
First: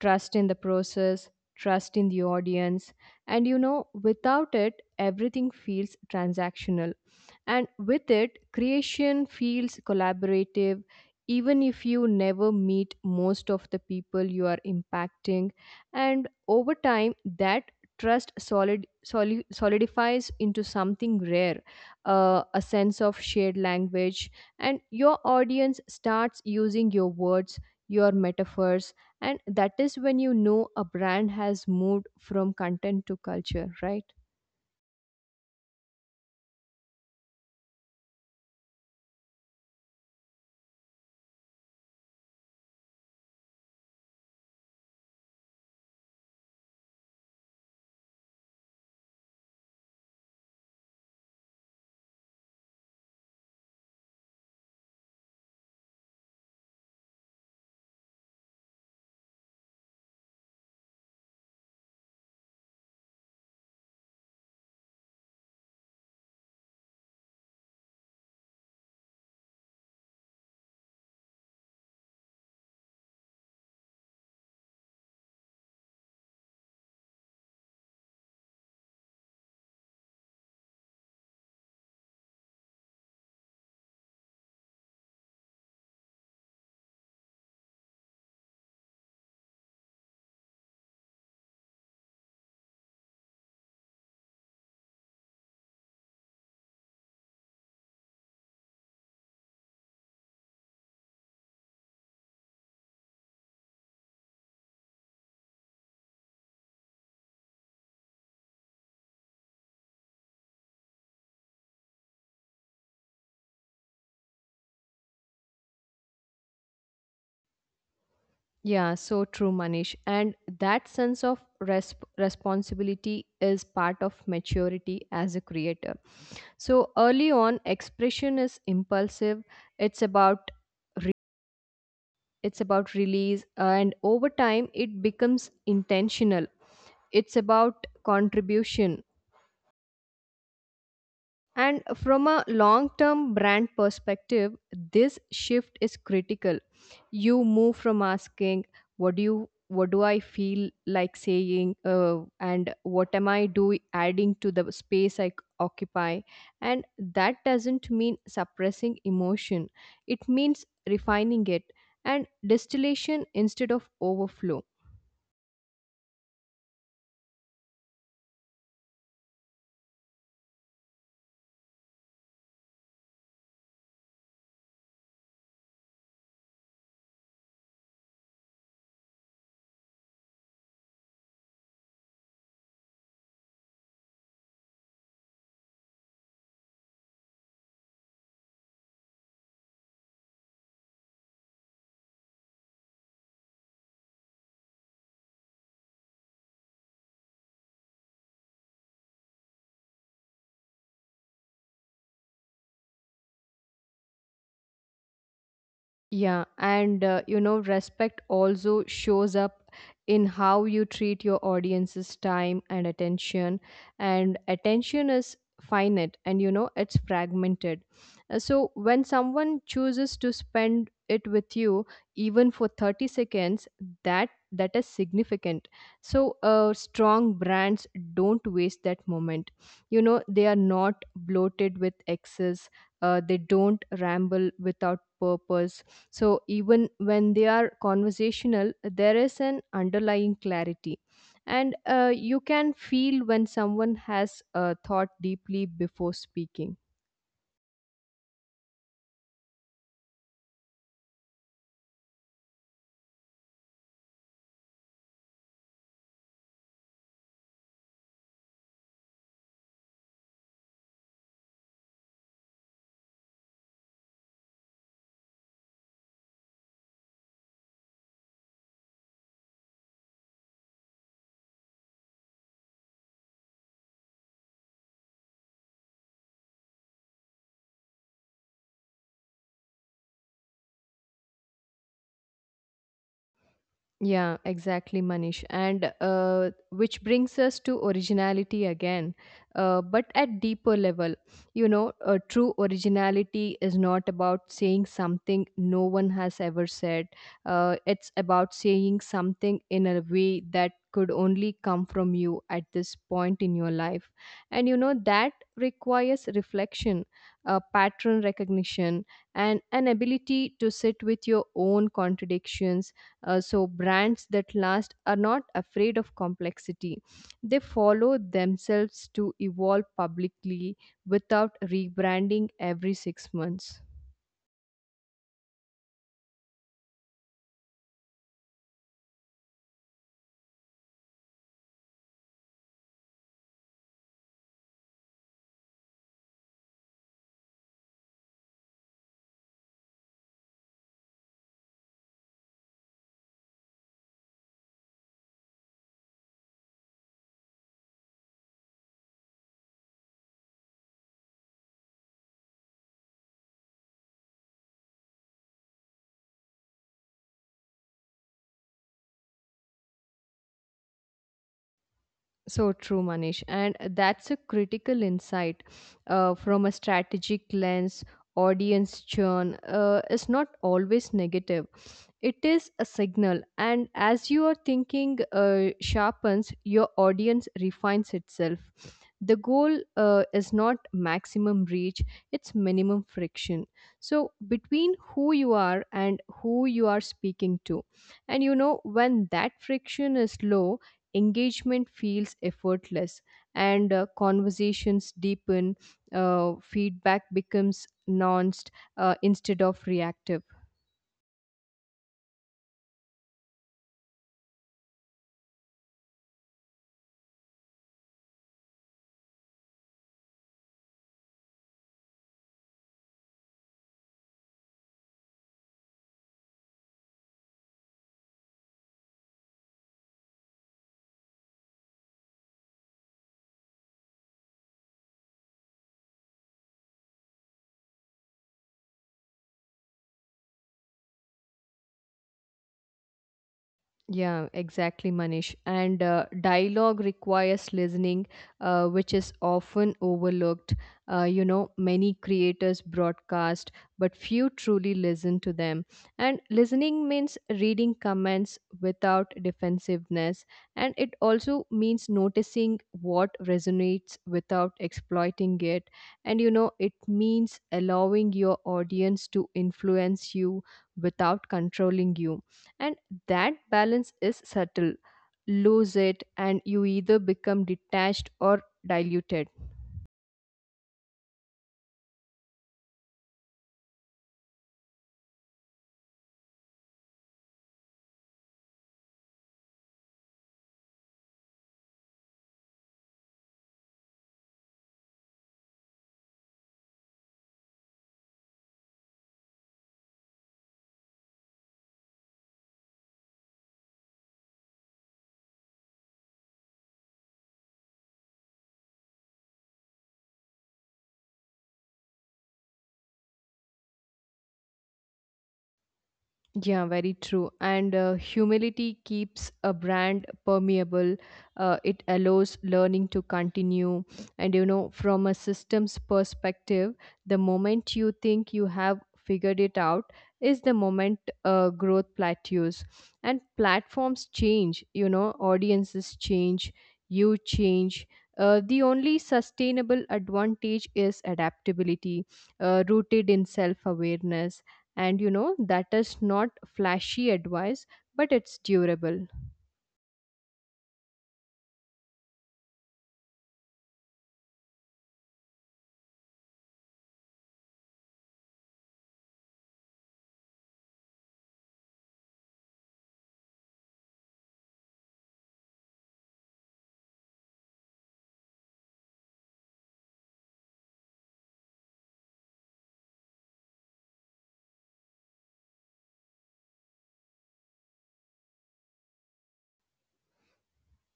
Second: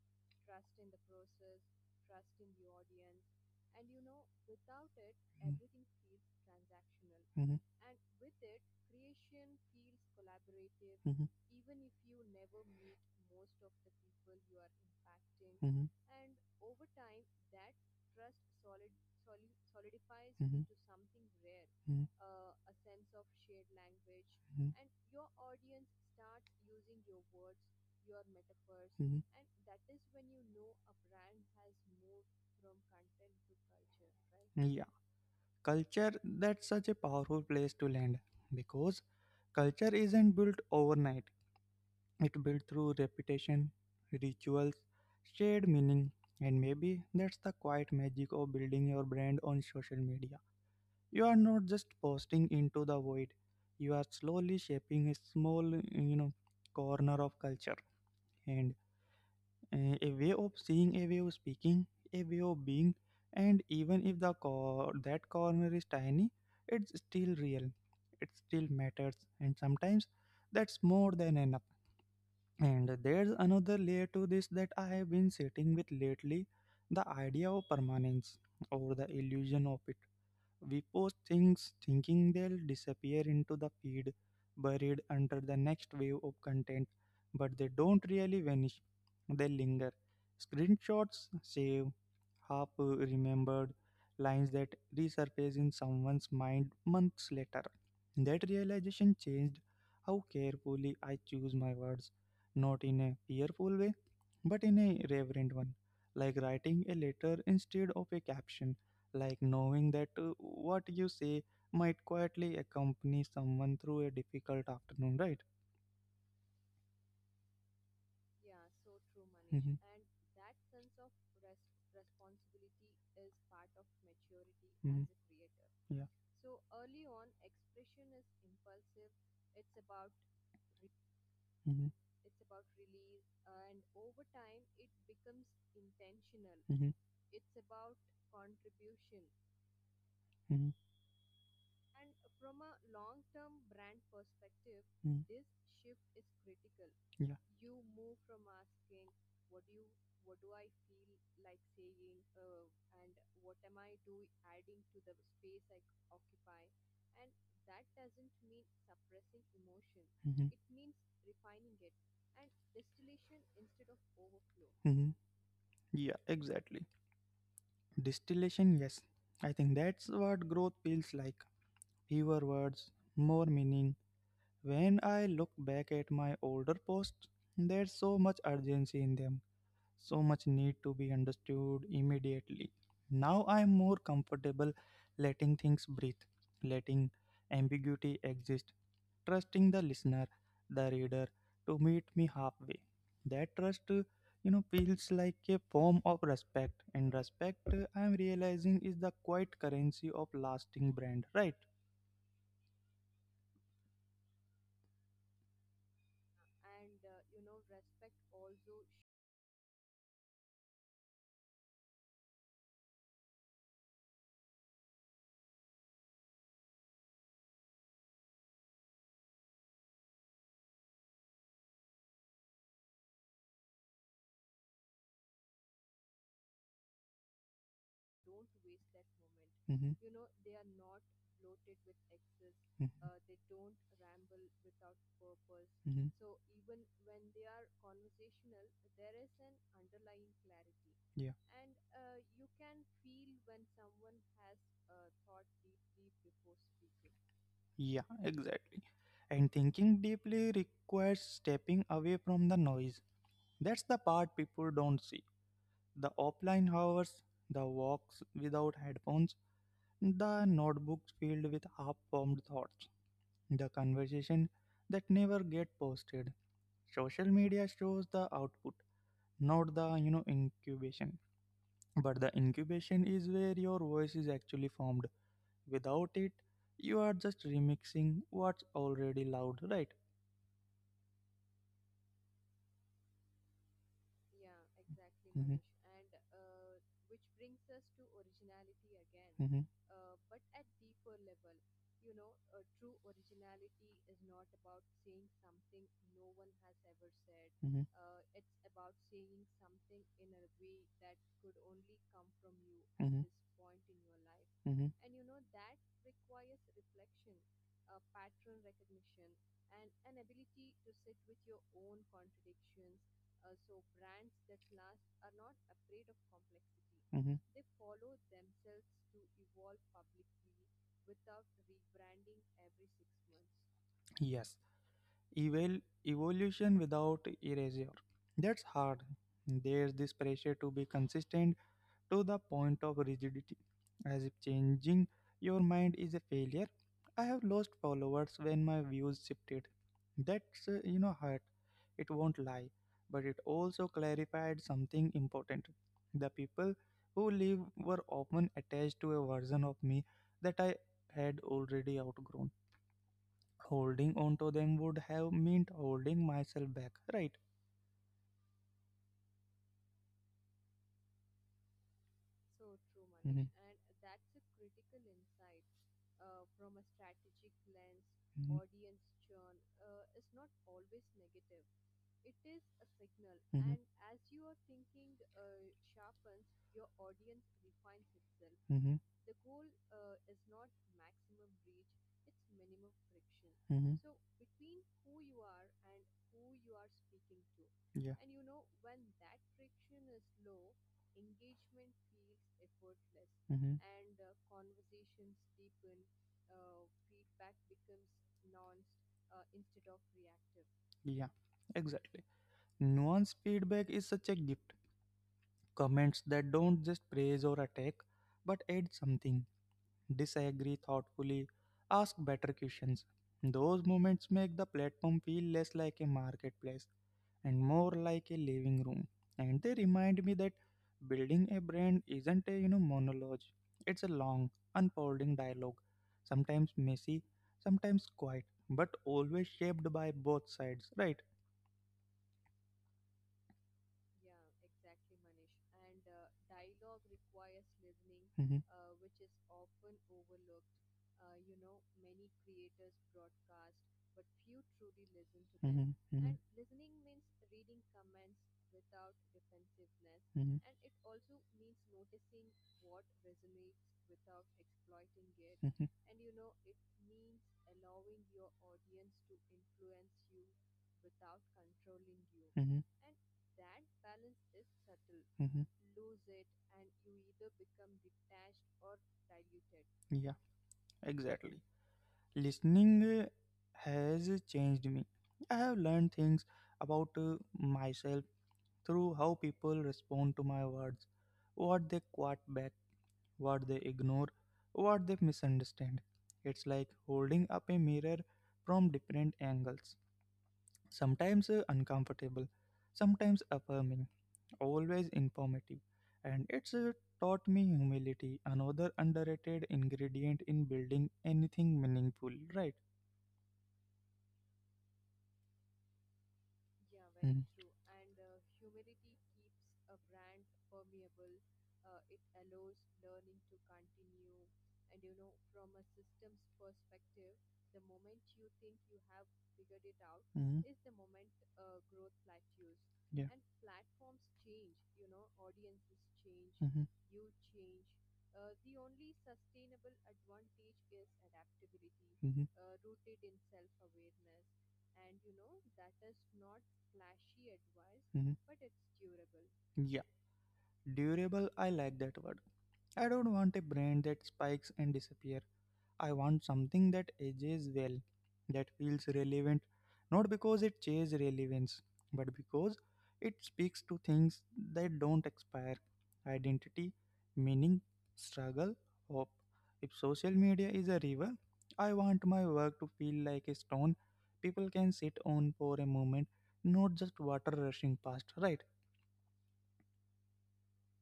[SPEAKER 2] trust in the process, trust in the audience. And you know, without it, everything feels transactional. And
[SPEAKER 1] Mm-hmm.
[SPEAKER 2] with it, creation feels collaborative, even if you never meet most of the people you are impacting.
[SPEAKER 1] Mm-hmm.
[SPEAKER 2] And over time, that solidifies into
[SPEAKER 1] Mm-hmm.
[SPEAKER 2] something rare, a
[SPEAKER 1] Mm-hmm.
[SPEAKER 2] sense of shared language. And your audience starts using your words, your metaphors. And
[SPEAKER 1] Mm-hmm.
[SPEAKER 2] that is when you know a brand has moved from content to culture, right?
[SPEAKER 1] Yeah. Culture, that's such a powerful place to land because culture isn't built overnight. It built through repetition, rituals, shared meaning, and maybe that's the quiet magic of building your brand on social media. You are not just posting into the void. You are slowly shaping a small corner of culture, and a way of seeing, a way of speaking, a way of being. And even if that corner is tiny, it's still real. It still matters, and sometimes that's more than enough. And there's another layer to this that I have been sitting with lately, the idea of permanence or the illusion of it. We post things thinking they'll disappear into the feed, buried under the next wave of content, but they don't really vanish, they linger. Screenshots save, half remembered lines that resurface in someone's mind months later. That realization changed how carefully I choose my words, not in a fearful way, but in a reverent one, like writing a letter instead of a caption, like knowing that what you say might quietly accompany someone through a difficult afternoon, right?
[SPEAKER 2] Yeah, so true,
[SPEAKER 1] Yeah.
[SPEAKER 2] Manish. And
[SPEAKER 1] Hmm.
[SPEAKER 2] that
[SPEAKER 1] That.
[SPEAKER 2] sense of responsibility is part of maturity as a
[SPEAKER 1] Hmm. Mhm.
[SPEAKER 2] creator.
[SPEAKER 1] Creator. Yeah.
[SPEAKER 2] So early on, expression is impulsive. It's about
[SPEAKER 1] Hmm.
[SPEAKER 2] it's about release, and over time, it becomes intentional.
[SPEAKER 1] Hmm.
[SPEAKER 2] It's about contribution.
[SPEAKER 1] Hmm.
[SPEAKER 2] And from a long term brand perspective, this
[SPEAKER 1] Hmm.
[SPEAKER 2] shift is critical.
[SPEAKER 1] Yeah.
[SPEAKER 2] You move from asking what do I feel like saying, and what am I doing adding to the space I occupy. And that doesn't mean suppressing emotion, it
[SPEAKER 1] Hmm.
[SPEAKER 2] means refining it, and distillation instead of overflow.
[SPEAKER 1] Hmm. Yeah, exactly. Distillation, yes. I think that's what growth feels like. Fewer words, more meaning. When I look back at my older posts, there's so much urgency in them, so much need to be understood immediately. Now I'm more comfortable letting things breathe, letting ambiguity exist, trusting the listener, the reader to meet me halfway. That trust feels like a form of respect, and respect I'm realizing is the quiet currency of lasting brand, right?
[SPEAKER 2] Yeah, and you know, respect also shows up in how you treat your audience's time and attention. And attention is finite, and you know, it's fragmented. So when someone chooses to spend it with you, even for 30 seconds, that is significant. So strong brands don't waste that moment. You know,
[SPEAKER 1] Hmm.
[SPEAKER 2] they are not bloated with excess. They don't ramble without purpose. So
[SPEAKER 1] Mhm.
[SPEAKER 2] even when they are conversational, there is an underlying clarity.
[SPEAKER 1] Yeah,
[SPEAKER 2] And you can feel when someone has thought deeply before speaking.
[SPEAKER 1] yeah, exactly. And thinking deeply requires stepping away from the noise. That's the part people don't see. The offline hours, the walks without headphones, the notebooks filled with half formed thoughts, the conversation that never get posted. Social media shows the output, not the incubation. But the incubation is where your voice is actually formed. Without it, you are just remixing what's already loud, right?
[SPEAKER 2] Yeah, exactly, Manish.
[SPEAKER 1] Hmm.
[SPEAKER 2] And which brings us to originality again,
[SPEAKER 1] Hmm.
[SPEAKER 2] but at deeper level. You know, true originality is not about saying something no one has ever said.
[SPEAKER 1] Hmm.
[SPEAKER 2] It's about saying something in a way that could only come from you at this
[SPEAKER 1] Hmm.
[SPEAKER 2] point in your life. And you know,
[SPEAKER 1] Life.
[SPEAKER 2] that requires reflection, pattern recognition, and an ability to sit with your own contradictions. So, brands that last are not afraid of complexity. They
[SPEAKER 1] Hmm. Hmm.
[SPEAKER 2] follow themselves to evolve publicly without rebranding every 6 months.
[SPEAKER 1] Yes. Evolution without erasure. That's hard. There's this pressure to be consistent to the point of rigidity, as if changing your mind is a failure. I have lost followers when my views shifted. That's hurt. It won't lie, but it also clarified something important. The people who leave were often attached to a version of me that I had already outgrown. Holding on to them would have meant holding myself back, right?
[SPEAKER 2] So true, Manish. And
[SPEAKER 1] Hmm.
[SPEAKER 2] that's a critical insight from a strategic lens. Audience churn is not always negative, it is a signal. And as your thinking sharpens, your audience refines itself. The
[SPEAKER 1] Mhm.
[SPEAKER 2] goal is not maximum reach, it's minimum friction. So,
[SPEAKER 1] Mhm.
[SPEAKER 2] between who you are and who you are speaking to. And you know,
[SPEAKER 1] Yeah.
[SPEAKER 2] when that friction is low, engagement feels effortless, and
[SPEAKER 1] Mm-hmm.
[SPEAKER 2] conversations deepen, feedback becomes nuanced, instead of reactive.
[SPEAKER 1] Yeah. Exactly. Nuanced feedback is such a gift. Comments that don't just praise or attack, but add something, disagree thoughtfully, ask better questions. Those moments make the platform feel less like a marketplace and more like a living room. And they remind me that building a brand isn't a monologue. It's a long, unfolding dialogue, sometimes messy, sometimes quiet, but always shaped by both sides, right?
[SPEAKER 2] Yeah, exactly, Manish. And dialogue requires listening,
[SPEAKER 1] Mm-hmm,
[SPEAKER 2] which is often overlooked. You know, many creators broadcast, but few truly listen to them. And
[SPEAKER 1] mm-hmm, mm-hmm,
[SPEAKER 2] listening means reading comments without defensiveness. And it
[SPEAKER 1] mm-hmm,
[SPEAKER 2] also means noticing what resonates without exploiting it. And,
[SPEAKER 1] mm-hmm.
[SPEAKER 2] you know, it means allowing your audience to influence you without controlling you, and
[SPEAKER 1] You.
[SPEAKER 2] that balance is subtle.
[SPEAKER 1] Mm-hmm.
[SPEAKER 2] Lose it, and you either become detached or diluted.
[SPEAKER 1] Yeah, exactly. Listening has changed me. I have learned things about myself through how people respond to my words, what they quote back, what they ignore, what they misunderstand. It's like holding up a mirror from different angles, sometimes uncomfortable, sometimes affirming, always informative, and it's taught me humility, another underrated ingredient in building anything meaningful, right?
[SPEAKER 2] Yeah, very true.
[SPEAKER 1] Mm.
[SPEAKER 2] And humility keeps a brand permeable. It allows learning to continue. And you know, from a systems perspective, the moment you think you have figured it out is the
[SPEAKER 1] Hmm.
[SPEAKER 2] moment growth plateaus. And
[SPEAKER 1] Yeah.
[SPEAKER 2] platforms change, you know, audiences change,
[SPEAKER 1] Mm-hmm,
[SPEAKER 2] you change. The only sustainable advantage is adaptability,
[SPEAKER 1] mm-hmm,
[SPEAKER 2] rooted in self awareness. And you know, that is not flashy advice, but it's
[SPEAKER 1] mm-hmm.
[SPEAKER 2] durable.
[SPEAKER 1] Yeah, durable. I like that word. I don't want a brand that spikes and disappears. I want something that ages well, that feels relevant, not because it chases relevance, but because it speaks to things that don't expire: identity, meaning, struggle, hope. If social media is a river, I want my work to feel like a stone people can sit on for a moment, not just water rushing past, right?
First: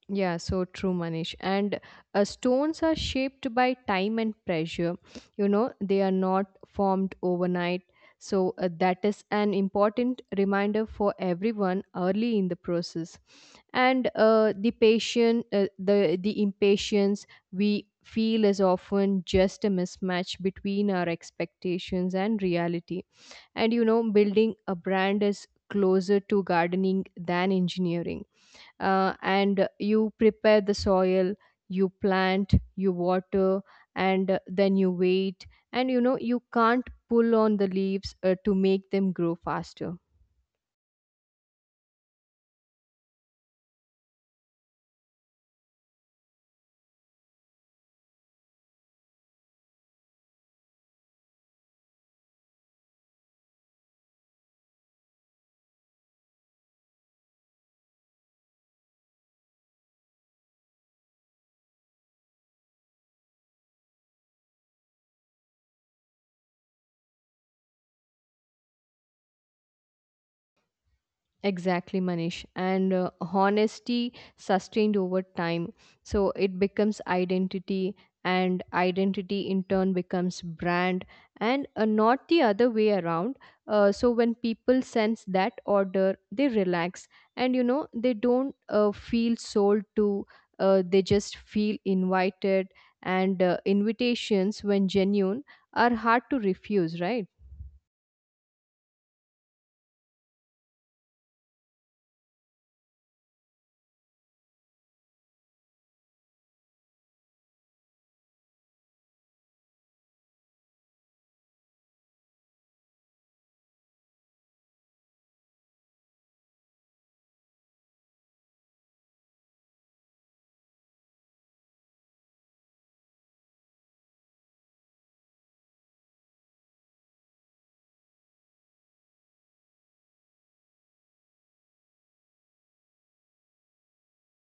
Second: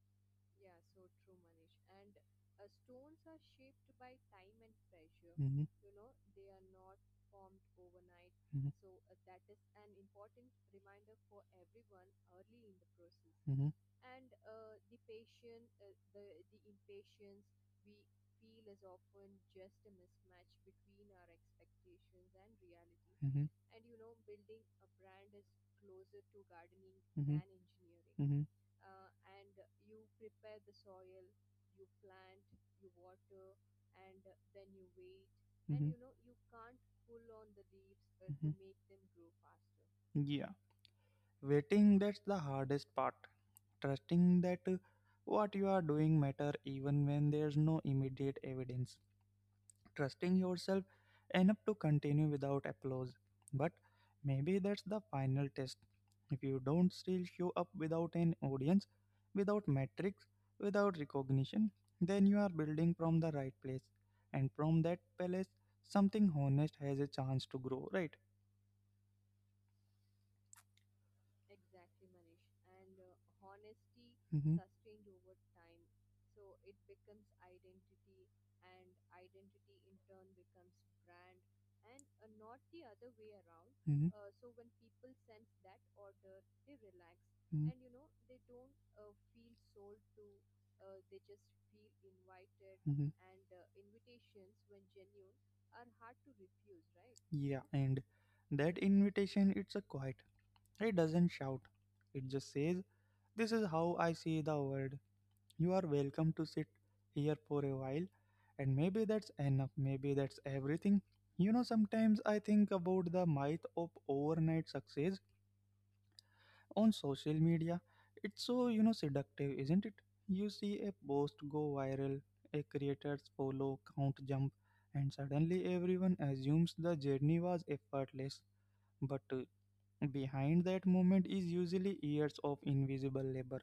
[SPEAKER 2] Yeah, so true, Manish. And stones are shaped by time and pressure. You know, they are not formed overnight. So that
[SPEAKER 1] Mm-hmm.
[SPEAKER 2] is an important reminder for everyone early in the process. And the patient the impatience we feel is often just a mismatch between our expectations and reality. And
[SPEAKER 1] Mm-hmm.
[SPEAKER 2] you know, building a brand is closer to gardening than
[SPEAKER 1] Hmm.
[SPEAKER 2] engineering.
[SPEAKER 1] Hmm.
[SPEAKER 2] And you prepare the soil, you plant, you water, and then you wait. And you know,
[SPEAKER 1] And.
[SPEAKER 2] you can't
[SPEAKER 1] Hmm.
[SPEAKER 2] pull on the leaves to make
[SPEAKER 1] Mm-hmm.
[SPEAKER 2] them grow faster.
[SPEAKER 1] Yeah, waiting, that's the hardest part. Trusting that what you are doing matter even when there's no immediate evidence, trusting yourself enough to continue without applause. But maybe that's the final test. If you don't still show up without an audience, without metrics, without recognition, then you are building from the right place. And from that place, something honest has a chance to grow, right?
[SPEAKER 2] Exactly, Manish. And honesty
[SPEAKER 1] Mm-hmm,
[SPEAKER 2] sustained over time. So it becomes identity, and identity in turn becomes brand, and not the other way around. So when
[SPEAKER 1] mm-hmm,
[SPEAKER 2] people sense that order, they relax, and you know,
[SPEAKER 1] and
[SPEAKER 2] they don't
[SPEAKER 1] you
[SPEAKER 2] feel sold to, they just feel invited.
[SPEAKER 1] to.
[SPEAKER 2] And
[SPEAKER 1] Hmm.
[SPEAKER 2] invitations, when genuine, are hard to refuse, right?
[SPEAKER 1] Yeah, and that invitation, it's a quiet. It doesn't shout. It just says, this is how I see the world. You are welcome to sit here for a while, and maybe that's enough, maybe that's everything. You know, sometimes I think about the myth of overnight success on social media. It's so seductive, isn't it? You see a post go viral, a creator's follow count jump, and suddenly everyone assumes the journey was effortless. But behind that movement is usually years of invisible labor,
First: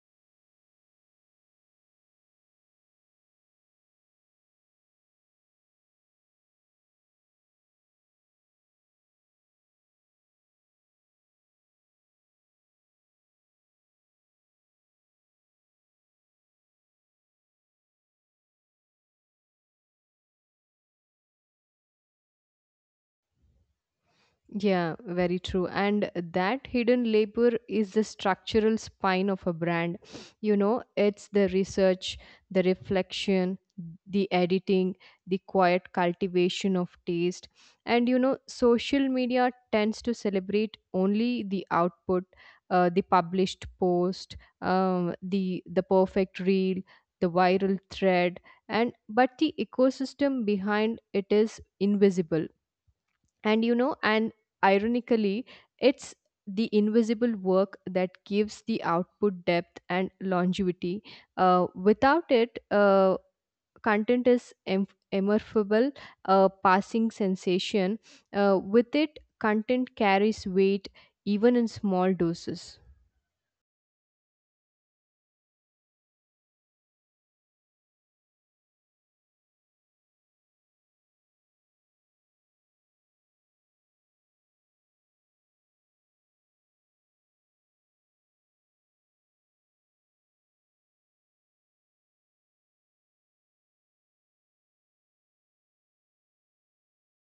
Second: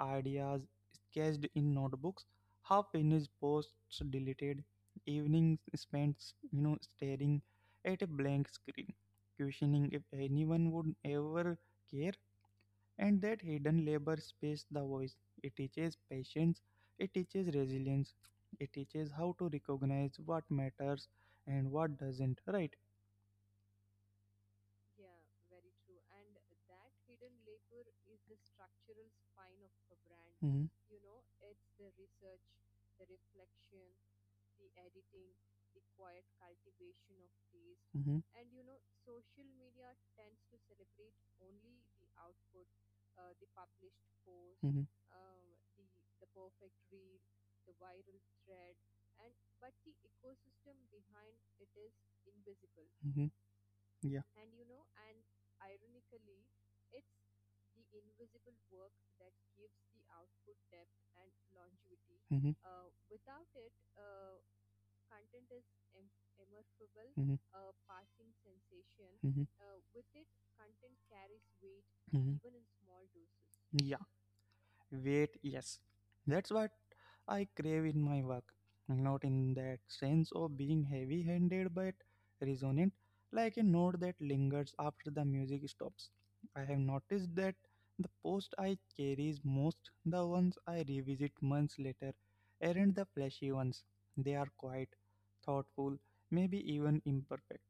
[SPEAKER 1] ideas sketched in notebooks, half finished posts deleted, evenings spent staring at a blank screen, questioning if anyone would ever care, and that hidden labor space the voice. It teaches patience, it teaches resilience, it teaches how to recognize what matters and what doesn't, right?
[SPEAKER 2] Yeah, very true. And that hidden labor is the structural spine of a brand. You
[SPEAKER 1] Mm-hmm,
[SPEAKER 2] know, it's the research, the reflection, the editing, the quiet cultivation of taste. And you
[SPEAKER 1] mm-hmm,
[SPEAKER 2] know, social media tends to celebrate only the output, the published post,
[SPEAKER 1] mm-hmm,
[SPEAKER 2] the perfect reel, the viral thread, and but the ecosystem behind it is invisible.
[SPEAKER 1] mm-hmm,
[SPEAKER 2] And you know,
[SPEAKER 1] yeah,
[SPEAKER 2] and ironically, it's the invisible work that gives the output depth and longevity.
[SPEAKER 1] mm-hmm,
[SPEAKER 2] Without it, content is immersible, a
[SPEAKER 1] mm-hmm,
[SPEAKER 2] passing sensation.
[SPEAKER 1] mm-hmm,
[SPEAKER 2] With it, content carries weight, even in
[SPEAKER 1] mm-hmm,
[SPEAKER 2] small doses.
[SPEAKER 1] yeah. Wait, yes. That's what I crave in my work. Not in that sense of being heavy handed but resonant, like a note that lingers after the music stops. I have noticed that the post I cherish most, the ones I revisit months later, aren't the flashy ones. They are quiet, thoughtful, maybe even imperfect.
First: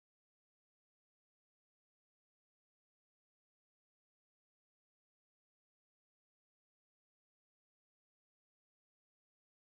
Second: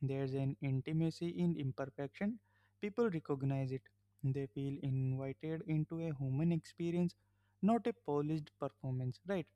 [SPEAKER 1] There's an intimacy in imperfection. People recognize it, they feel invited into a human experience, not a polished performance, right?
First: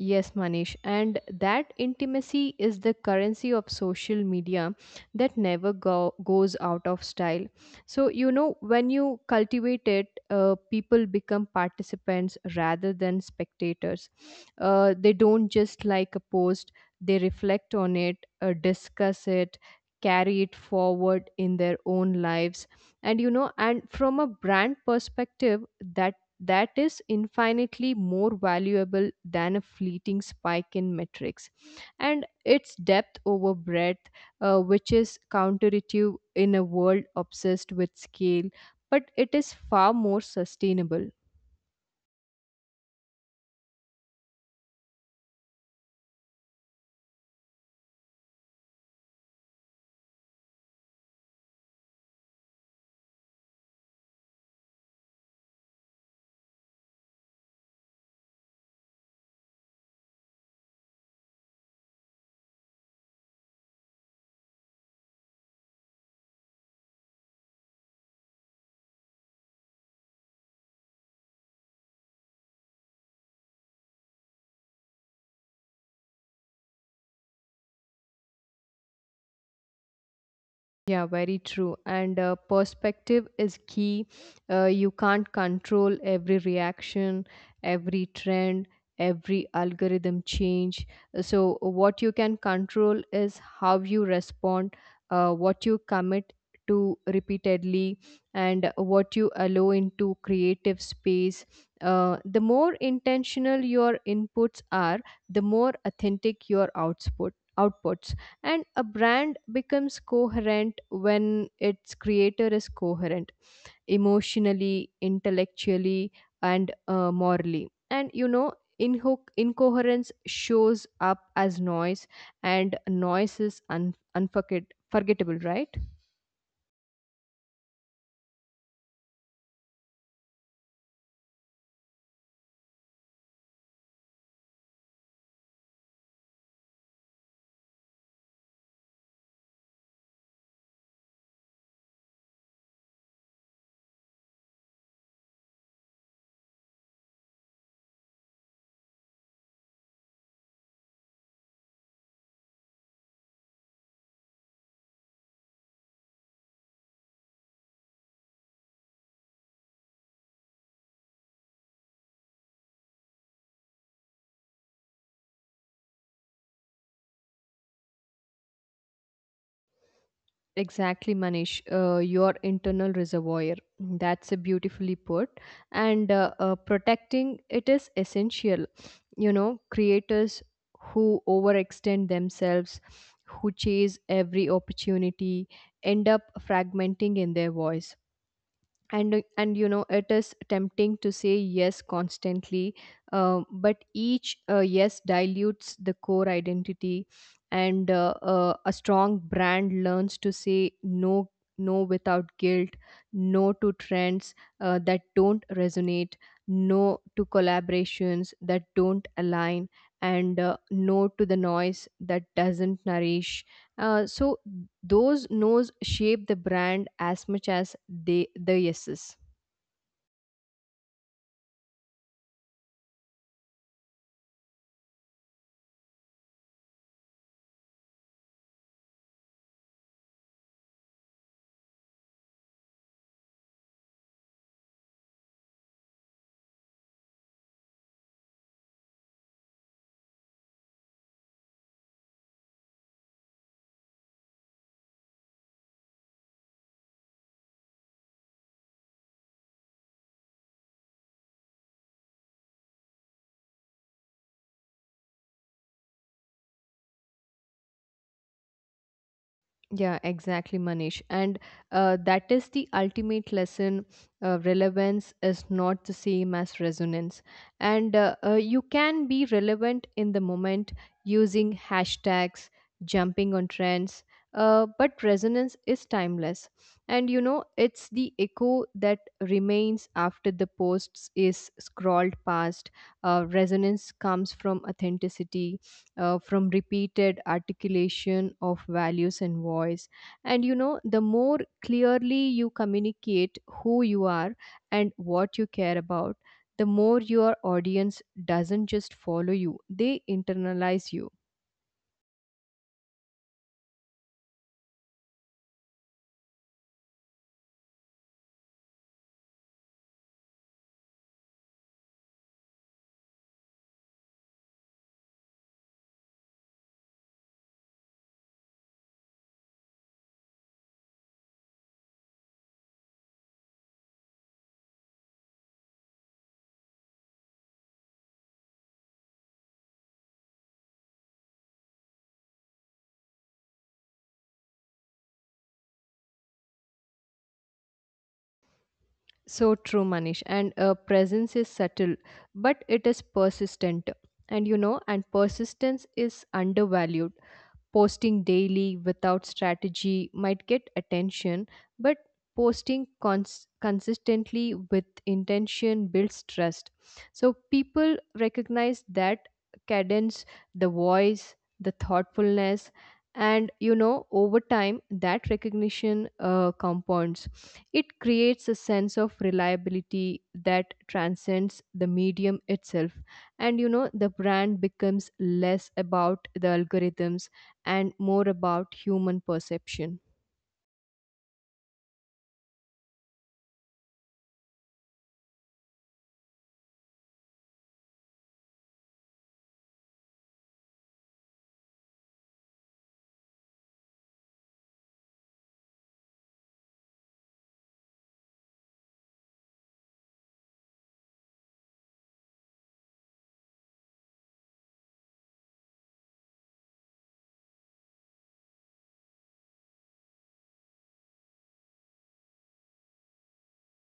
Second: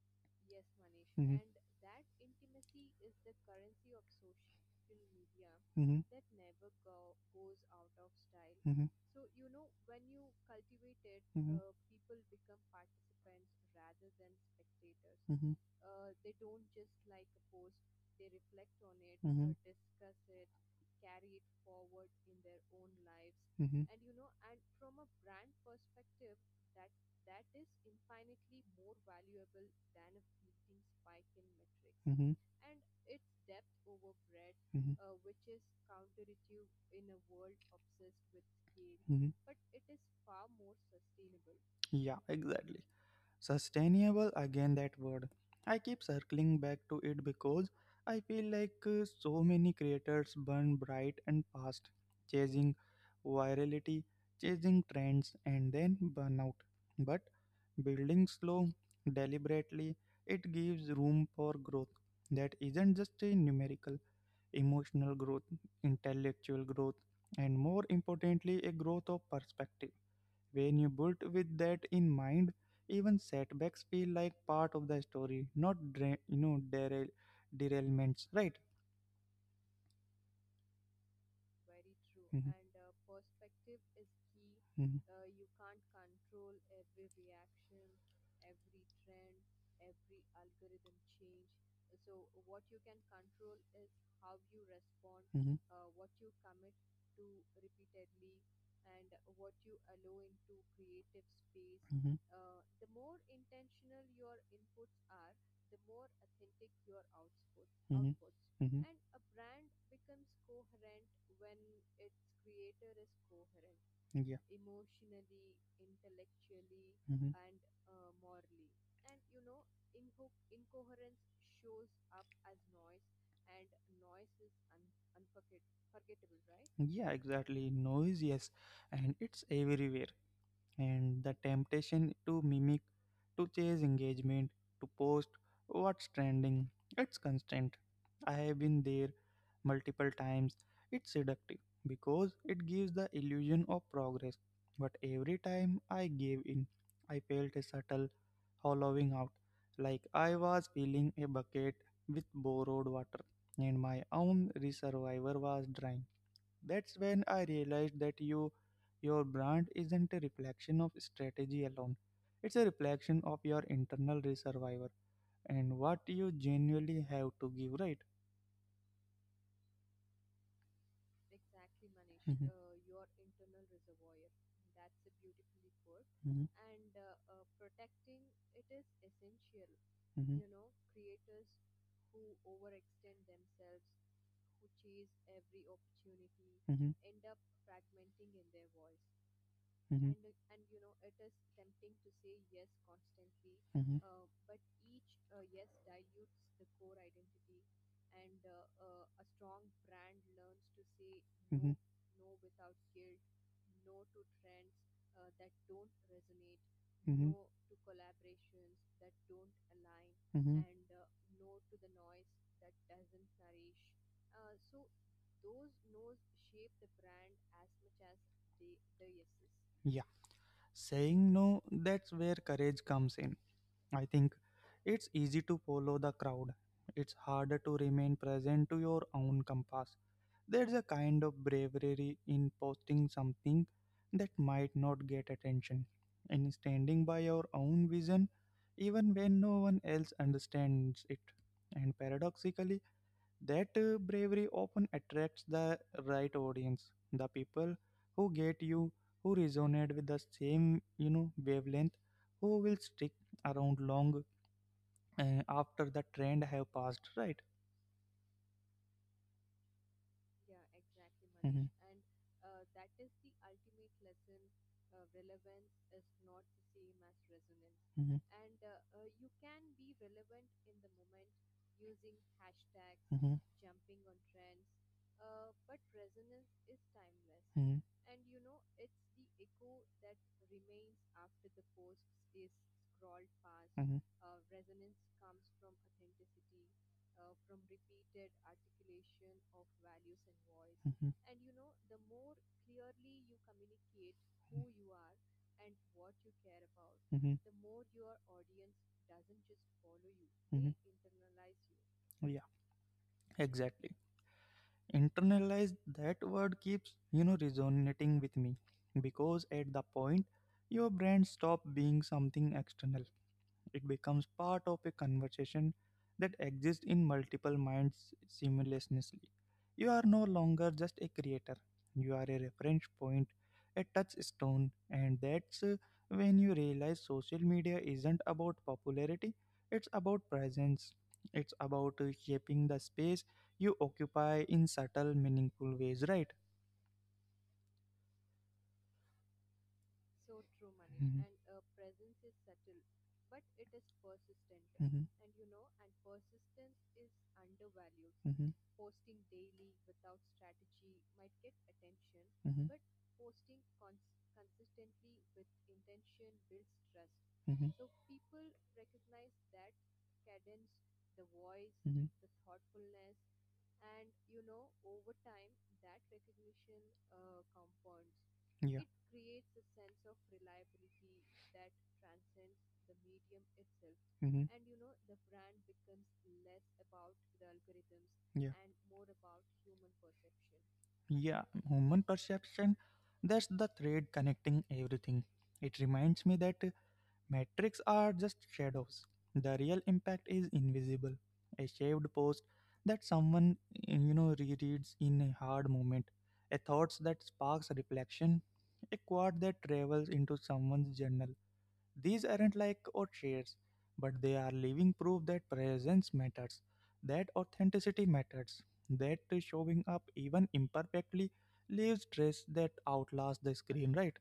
[SPEAKER 2] Yes, Manish. And
[SPEAKER 1] Yes.
[SPEAKER 2] that intimacy is the currency of social media that never
[SPEAKER 1] Mm-hmm. And.
[SPEAKER 2] goes out of style. So, you
[SPEAKER 1] Mm-hmm.
[SPEAKER 2] know, when you cultivate it,
[SPEAKER 1] Mm-hmm. Mm-hmm.
[SPEAKER 2] people become participants rather than spectators.
[SPEAKER 1] Mm-hmm.
[SPEAKER 2] They don't just like a post, they reflect on it,
[SPEAKER 1] Mm-hmm.
[SPEAKER 2] discuss it, carry it forward in their own lives. And, you
[SPEAKER 1] Mm-hmm.
[SPEAKER 2] know, and from a brand perspective, that that is infinitely more valuable than a fleeting spike in metrics. And it's depth over breadth, which is counterintuitive in a world obsessed with scale, but
[SPEAKER 1] Mm-hmm.
[SPEAKER 2] it
[SPEAKER 1] Mm-hmm.
[SPEAKER 2] is far more sustainable.
[SPEAKER 1] Yeah, exactly. Sustainable, again, that word. I keep circling back to it because I feel like so many creators burn bright and fast, chasing virality, chasing trends, and then burn out. But building slow, deliberately, it gives room for growth that isn't just a numerical, emotional growth, intellectual growth, and more importantly, a growth of perspective. When you built with that in mind, even setbacks feel like part of the story, not derailments, right?
[SPEAKER 2] Yeah, very true. And
[SPEAKER 1] Mhm,
[SPEAKER 2] perspective is key.
[SPEAKER 1] mhm,
[SPEAKER 2] You can't control every reaction, every trend, every algorithm change. So, what you can control is how you respond,
[SPEAKER 1] mhm,
[SPEAKER 2] what you commit to repeatedly, and what you allow into creative space.
[SPEAKER 1] mhm,
[SPEAKER 2] The more intentional your inputs are, the more authentic your
[SPEAKER 1] of
[SPEAKER 2] outputs.
[SPEAKER 1] mhm,
[SPEAKER 2] And a
[SPEAKER 1] mhm,
[SPEAKER 2] brand becomes coherent when its creator is coherent,
[SPEAKER 1] yeah,
[SPEAKER 2] emotionally, intellectually, and
[SPEAKER 1] mhm.
[SPEAKER 2] morally. And you know, incoherence shows up as noise, and noise is forgettable, right?
[SPEAKER 1] Yeah, exactly. Noise, yes, and it's everywhere, and the temptation to mimic, to chase engagement, to post what's trending, it's constant. I have been there multiple times. It's seductive because it gives the illusion of progress. But every time I gave in, I felt a subtle hollowing out, like I was filling a bucket with borrowed water, and my own reservoir was drying. That's when I realized that you, your brand isn't a reflection of strategy alone. It's a reflection of your internal survivor and what you genuinely have to give, right?
[SPEAKER 2] Exactly, Manish.
[SPEAKER 1] Mhm,
[SPEAKER 2] Your internal reservoir. That's a beautifully put.
[SPEAKER 1] mhm,
[SPEAKER 2] And protecting it is essential. You know,
[SPEAKER 1] mhm,
[SPEAKER 2] creators who overextend themselves, who chase every opportunity, end
[SPEAKER 1] mhm,
[SPEAKER 2] up fragmenting in their voice. and uh,
[SPEAKER 1] mhm,
[SPEAKER 2] and you know, it is tempting to say yes constantly,
[SPEAKER 1] mhm,
[SPEAKER 2] but each yes dilutes the core identity. And a strong brand learns to say no,
[SPEAKER 1] no mhm.
[SPEAKER 2] no without guilt, no to trends that don't resonate, no
[SPEAKER 1] Mm-hmm.
[SPEAKER 2] to collaborations that don't align, and
[SPEAKER 1] Mm-hmm.
[SPEAKER 2] no to the noise that doesn't nourish. So those no's shape the brand as much as the yeses.
[SPEAKER 1] Yeah, saying no, that's where courage comes in. I think it's easy to follow the crowd, it's harder to remain present to your own compass. There's a kind of bravery in posting something that might not get attention, in standing by your own vision even when no one else understands it. And paradoxically, that bravery often attracts the right audience, the people who get you, who resonate with the same wavelength, who will stick around long after the trend have passed, right?
[SPEAKER 2] Yeah, exactly, Manish.
[SPEAKER 1] Mm-hmm,
[SPEAKER 2] And that is the ultimate lesson. Relevance is not the same as resonance.
[SPEAKER 1] Manish.
[SPEAKER 2] And you can be relevant in the moment using hashtags,
[SPEAKER 1] Mm-hmm, mm-hmm, mm-hmm,
[SPEAKER 2] jumping on trends, but resonance is timeless.
[SPEAKER 1] mm-hmm,
[SPEAKER 2] And you know, it's the echo that remains after the posts is scrolled past.
[SPEAKER 1] mm-hmm, voice
[SPEAKER 2] Resonance comes from authenticity, from repeated articulation of values and voice. And you
[SPEAKER 1] mm-hmm,
[SPEAKER 2] know, the more clearly you communicate who you are and what you care about, the more
[SPEAKER 1] mm-hmm,
[SPEAKER 2] your audience doesn't just follow you, they
[SPEAKER 1] mm-hmm.
[SPEAKER 2] internalize you.
[SPEAKER 1] You. Yeah, exactly. Internalize, that word keeps resonating with me because at the point your brand stop being something external it becomes part of a conversation that exists in multiple minds simultaneously. You are no longer just a creator, you are a reference point, a touchstone, and that's when you realize social media isn't about popularity, it's about presence. It's about shaping the space you occupy in subtle, meaningful ways, right?
[SPEAKER 2] So true, Manish. And presence is subtle, but it is persistent. And
[SPEAKER 1] Mhm.
[SPEAKER 2] you know, and persistence is undervalued.
[SPEAKER 1] And mhm,
[SPEAKER 2] Posting daily without strategy might get attention, but
[SPEAKER 1] mhm,
[SPEAKER 2] posting consistently with intention builds trust. So
[SPEAKER 1] mhm, mhm,
[SPEAKER 2] people recognize that cadence, the voice, the
[SPEAKER 1] mhm.
[SPEAKER 2] thoughtfulness. And you know, over time, that recognition compounds. It
[SPEAKER 1] Yeah.
[SPEAKER 2] creates a sense of reliability that transcends the medium itself. And you
[SPEAKER 1] Sound.
[SPEAKER 2] know, the brand becomes less about the algorithms and
[SPEAKER 1] Yeah.
[SPEAKER 2] more about human perception.
[SPEAKER 1] Perception. Yeah, human perception, that's the thread connecting everything. It reminds me that metrics are just shadows. The real impact is invisible. A shaved post that someone rereads in a hard moment, a thought that sparks reflection, a quote that travels into someone's journal. These aren't like portraits, but they are living proof that presence matters, that authenticity matters, that showing up even imperfectly leaves traces that outlast the screen, right?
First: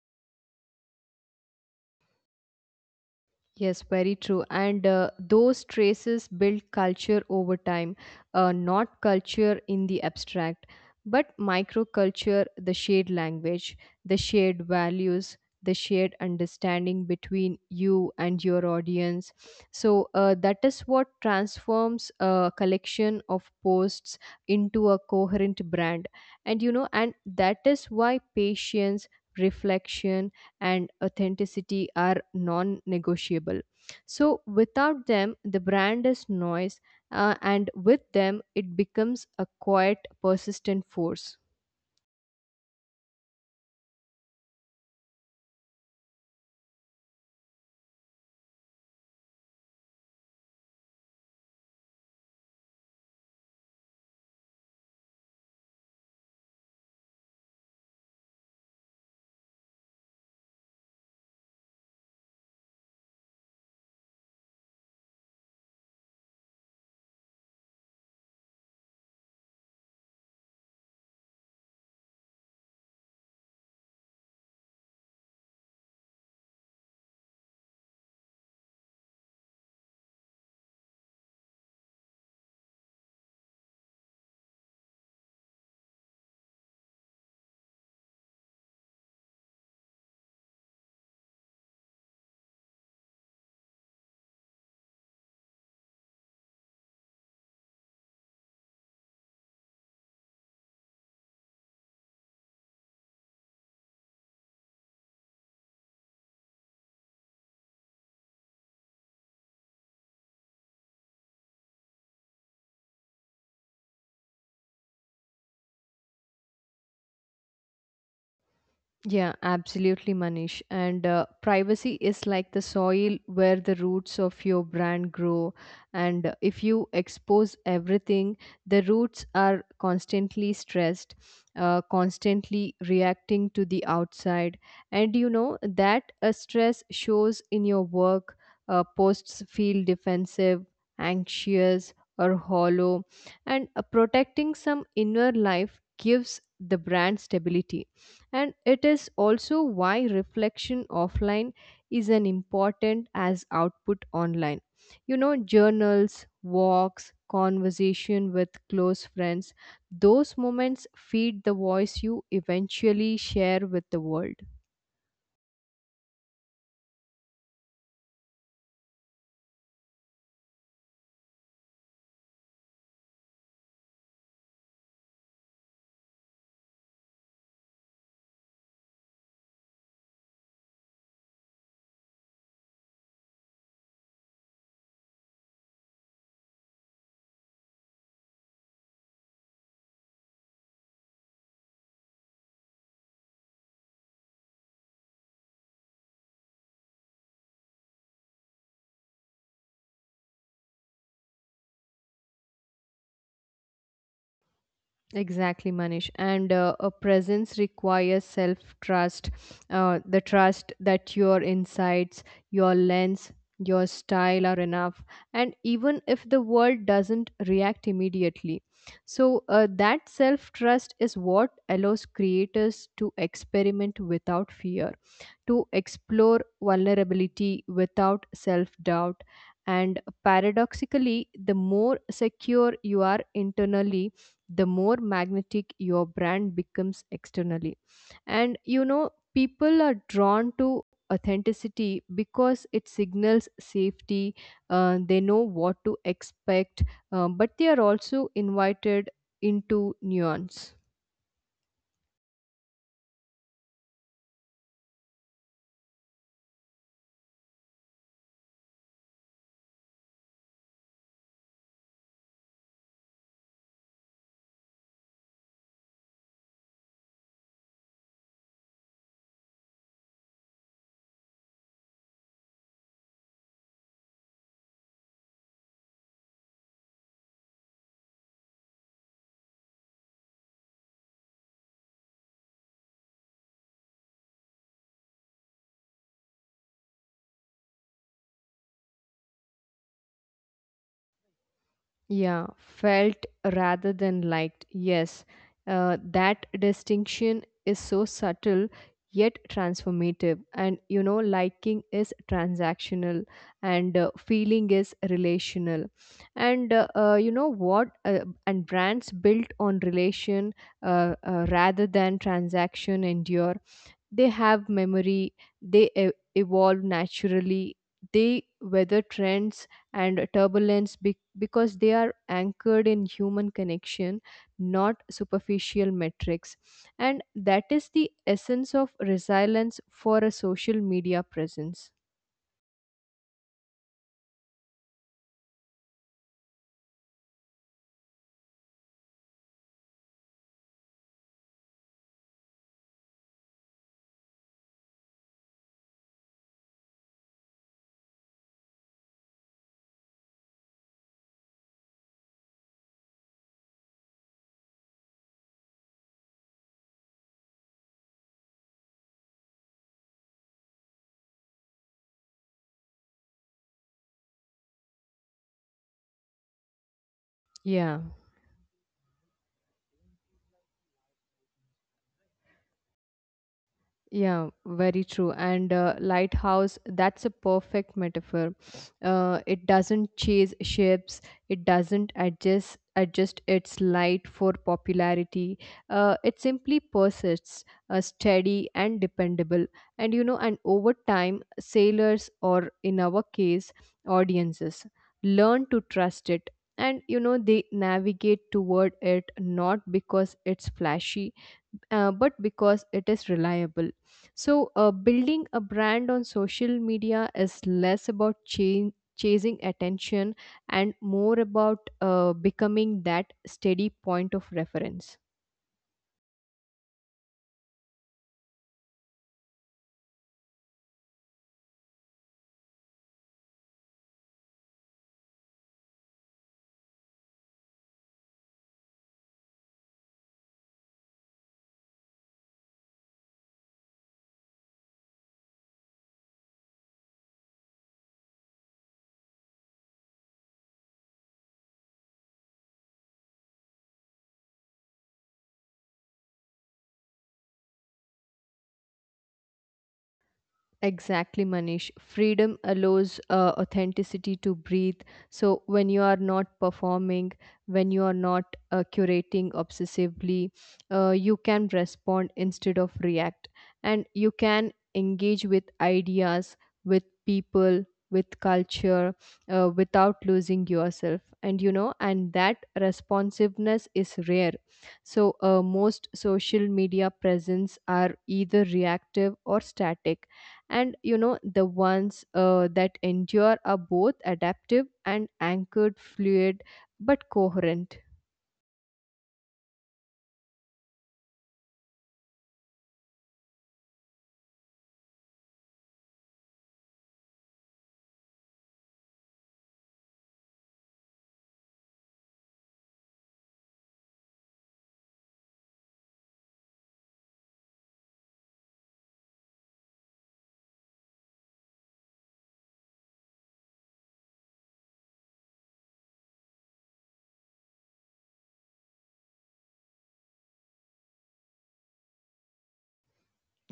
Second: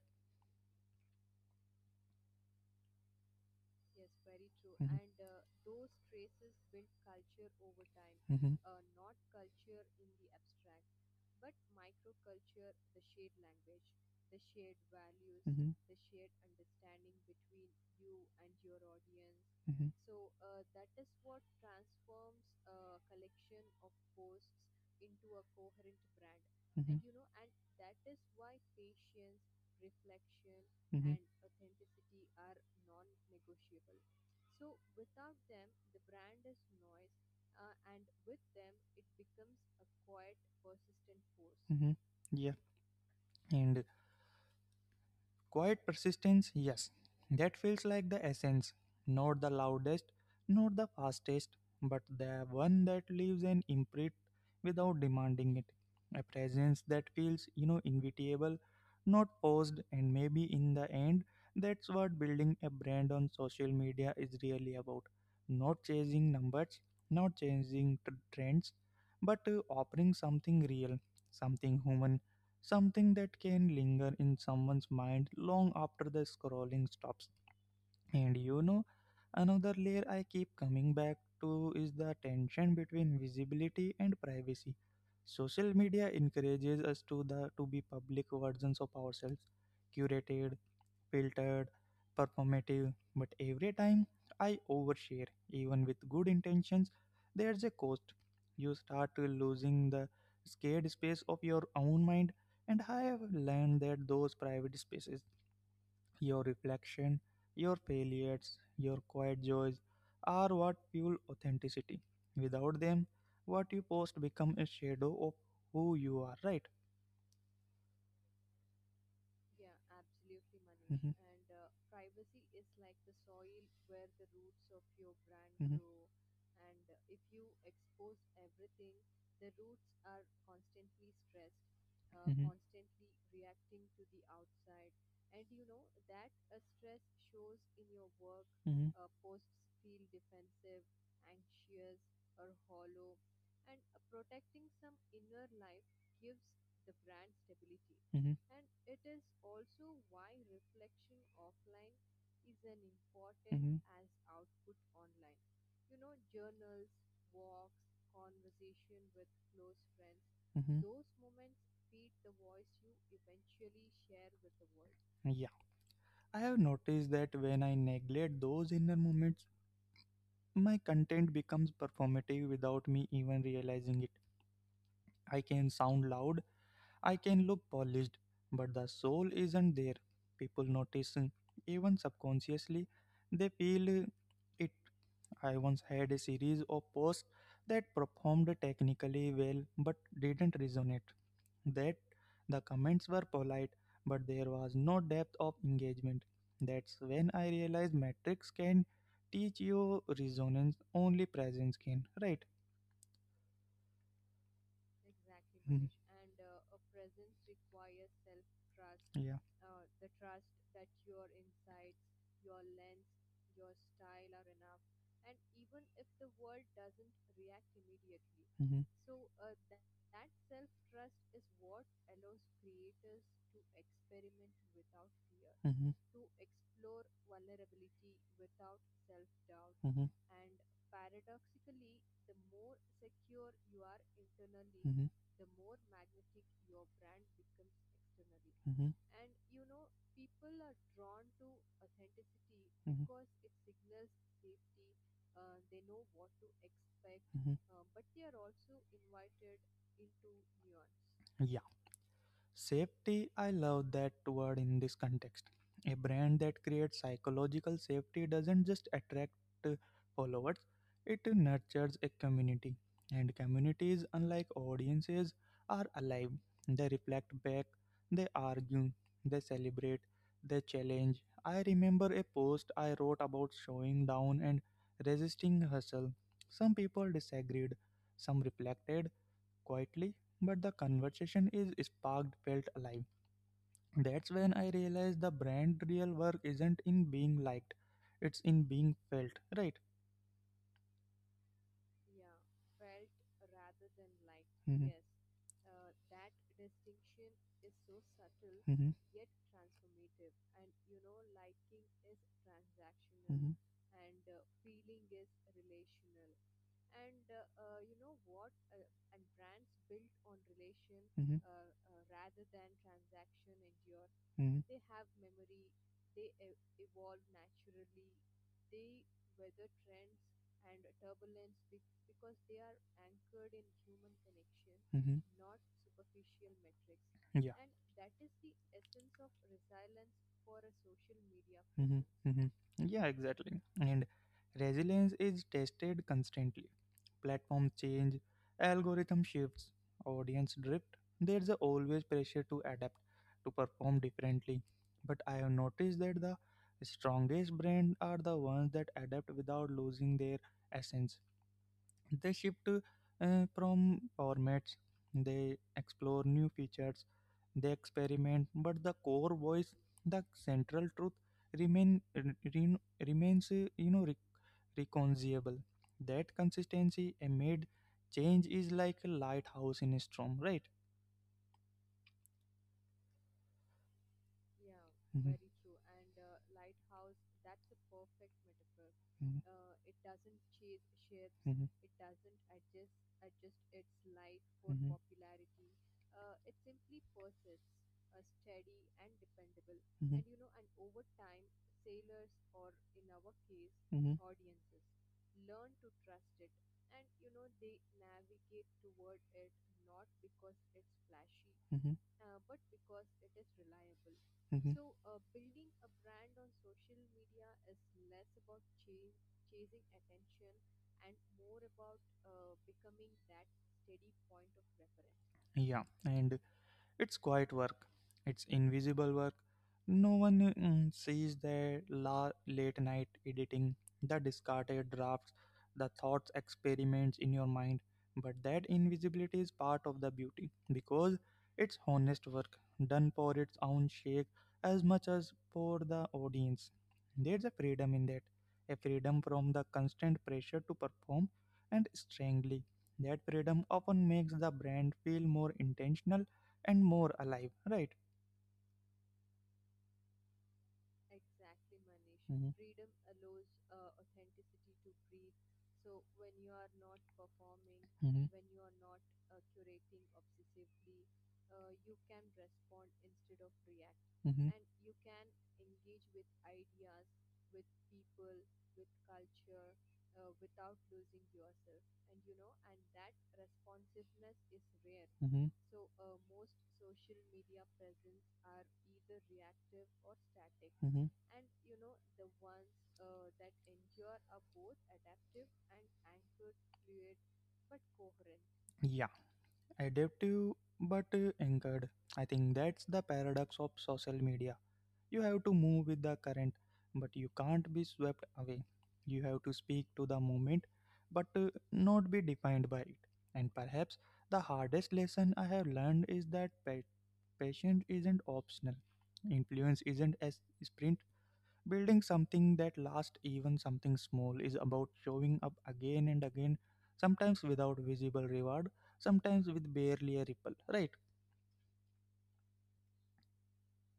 [SPEAKER 2] Yes, very true. And
[SPEAKER 1] Mhm,
[SPEAKER 2] those traces build culture over time,
[SPEAKER 1] and mhm,
[SPEAKER 2] not culture in the abstract, but microculture, the shared language, the shared values, the
[SPEAKER 1] mhm,
[SPEAKER 2] shared understanding between you and your audience.
[SPEAKER 1] mhm,
[SPEAKER 2] So that is what transforms a collection of posts into a coherent brand. And you
[SPEAKER 1] and
[SPEAKER 2] know,
[SPEAKER 1] mhm,
[SPEAKER 2] and that is why patience, reflection, and
[SPEAKER 1] mhm,
[SPEAKER 2] authenticity are non negotiable. So, without them, the brand is noise, and with them, it becomes a quiet, persistent force.
[SPEAKER 1] mhm. Yeah, and quiet persistence, yes, that feels like the essence, not the loudest, not the fastest, but the one that leaves an imprint without demanding it. A presence that feels, invitable, not forced. And maybe in the end, that's what building a brand on social media is really about. Not chasing numbers, not chasing trends, but offering something real, something human, something that can linger in someone's mind long after the scrolling stops. And you know, Another layer I keep coming back to is the tension between visibility and privacy. Social media encourages us to be public versions of ourselves, curated, filtered, performative. But every time I overshare, even with good intentions, there's a cost. You start losing the scared space of your own mind, and I have learned that those private spaces, your reflection, your failures, your quiet joys, are what fuel authenticity. Without them, what you post become a shadow of who you are, right?
[SPEAKER 2] Yeah, absolutely, Manish.
[SPEAKER 1] Mhm.
[SPEAKER 2] And privacy is like the soil where the roots of your brand
[SPEAKER 1] hmm
[SPEAKER 2] grow. And if you expose everything, the roots are constantly stressed,
[SPEAKER 1] hmm
[SPEAKER 2] constantly reacting to the outside. And you know that stress shows in your work.
[SPEAKER 1] hmm
[SPEAKER 2] Posts feel defensive, anxious, or hollow. And protecting some inner life gives the brand stability.
[SPEAKER 1] hmm
[SPEAKER 2] And it is also why reflection offline is an important
[SPEAKER 1] hmm
[SPEAKER 2] as output online. You know, journals, walks, conversation with close friends,
[SPEAKER 1] hmm
[SPEAKER 2] those moments feed the voice you eventually share with the world.
[SPEAKER 1] Yeah, I have noticed that when I neglect those inner moments, my content becomes performative without me even realizing it. I can sound loud, I can look polished, but the soul isn't there. People notice, even subconsciously, they feel it. I once had a series of posts that performed technically well but didn't resonate. That The comments were polite, but there was no depth of engagement. That's when I realized metrics can teach you resonance, only presence can, right?
[SPEAKER 2] Exactly, Manish.
[SPEAKER 1] Mhm.
[SPEAKER 2] And a presence requires self trust,
[SPEAKER 1] Yeah.
[SPEAKER 2] the trust that your insights, your lens, your style are enough, and even if the world doesn't react immediately.
[SPEAKER 1] Mm-hmm.
[SPEAKER 2] So, that self trust is what allows creators to experiment without fear, to
[SPEAKER 1] Mhm,
[SPEAKER 2] explore vulnerability without self doubt.
[SPEAKER 1] mhm,
[SPEAKER 2] And paradoxically, the more secure you are internally,
[SPEAKER 1] mhm,
[SPEAKER 2] the more magnetic your brand becomes externally.
[SPEAKER 1] mhm,
[SPEAKER 2] And you know, people are drawn to authenticity
[SPEAKER 1] mhm,
[SPEAKER 2] because it signals safety, they know what to expect,
[SPEAKER 1] mhm.
[SPEAKER 2] but they are also invited into nuance.
[SPEAKER 1] Safety, I love that word in this context. A brand that creates psychological safety doesn't just attract uh, followers, it nurtures a community. And communities, unlike audiences, are alive. They reflect back, they argue, they celebrate, they challenge. I remember a post I wrote about showing down and resisting hustle. Some people disagreed, some reflected quietly, but the conversation is sparked, felt alive. That's when I realized the brand real work isn't in being liked, it's in being felt, right?
[SPEAKER 2] Yeah, felt rather than liked.
[SPEAKER 1] Mm-hmm.
[SPEAKER 2] Yes, that distinction is so subtle
[SPEAKER 1] Mm-hmm.
[SPEAKER 2] yet transformative. And you know, liking is transactional, and feeling is relational. And you know what? And brands built on relation, rather than transaction, endure. They
[SPEAKER 1] Mm-hmm. Mm-hmm.
[SPEAKER 2] have memory, they evolve naturally, they weather trends and turbulence, because they are anchored in human connection,
[SPEAKER 1] Mm-hmm.
[SPEAKER 2] not superficial metrics. And
[SPEAKER 1] Yeah.
[SPEAKER 2] that is the essence of resilience for a social media presence.
[SPEAKER 1] hmm hmm Yeah, exactly. And resilience is tested constantly. Platforms change, algorithm shifts, audience drift. There's a always pressure to adapt, to perform differently. But I have noticed that the strongest brands are the ones that adapt without losing their essence. They shift from formats, they explore new features, they experiment, but the core voice, the central truth, remain re, remains reconcilable. That consistency amid
[SPEAKER 2] Yeah.
[SPEAKER 1] change is like a lighthouse in a storm, right?
[SPEAKER 2] Yeah, very
[SPEAKER 1] Mhm,
[SPEAKER 2] true. And lighthouse, that's a perfect metaphor.
[SPEAKER 1] mhm,
[SPEAKER 2] It doesn't chase ships, it
[SPEAKER 1] mhm,
[SPEAKER 2] doesn't adjust its light for
[SPEAKER 1] mhm,
[SPEAKER 2] popularity. It simply persists, steady and dependable. And you know,
[SPEAKER 1] mhm,
[SPEAKER 2] and over time, sailors, or in our case,
[SPEAKER 1] mhm,
[SPEAKER 2] audiences learn to trust it. They navigate toward it not because it's flashy,
[SPEAKER 1] mhm,
[SPEAKER 2] but because it is reliable. So,
[SPEAKER 1] mhm.
[SPEAKER 2] building a brand on social media is less about chasing attention and more about becoming that steady point of reference.
[SPEAKER 1] Yeah, and it's quiet work, it's invisible work. No one sees the late night editing, the discarded drafts, the thoughts experiments in your mind. But that invisibility is part of the beauty because it's honest work done for its own sake as much as for the audience. There's a freedom in that, a freedom from the constant pressure to perform. And strangely, that freedom often makes the brand feel more intentional and more alive, right?
[SPEAKER 2] Exactly, Manish.
[SPEAKER 1] hmm
[SPEAKER 2] Freedom allows authenticity to breathe. So, when you are not performing, when
[SPEAKER 1] hmm
[SPEAKER 2] you are not curating obsessively, you can respond instead of react. And
[SPEAKER 1] hmm
[SPEAKER 2] you can engage with ideas, with people, with culture, without losing yourself. And that responsiveness is rare.
[SPEAKER 1] Mm-hmm,
[SPEAKER 2] So, most social media presence are either reactive or static,
[SPEAKER 1] mm-hmm.
[SPEAKER 2] and the ones that endure are both adaptive and anchored, fluid but coherent.
[SPEAKER 1] Yeah, adaptive but anchored. I think that's the paradox of social media. You have to move with the current, but you can't be swept away. You have to speak to the moment, but not be defined by it. And perhaps the hardest lesson I have learned is that patience isn't optional. Influence isn't a sprint. Building something that lasts, even something small, is about showing up again and again, sometimes without visible reward, sometimes with barely a ripple. Right?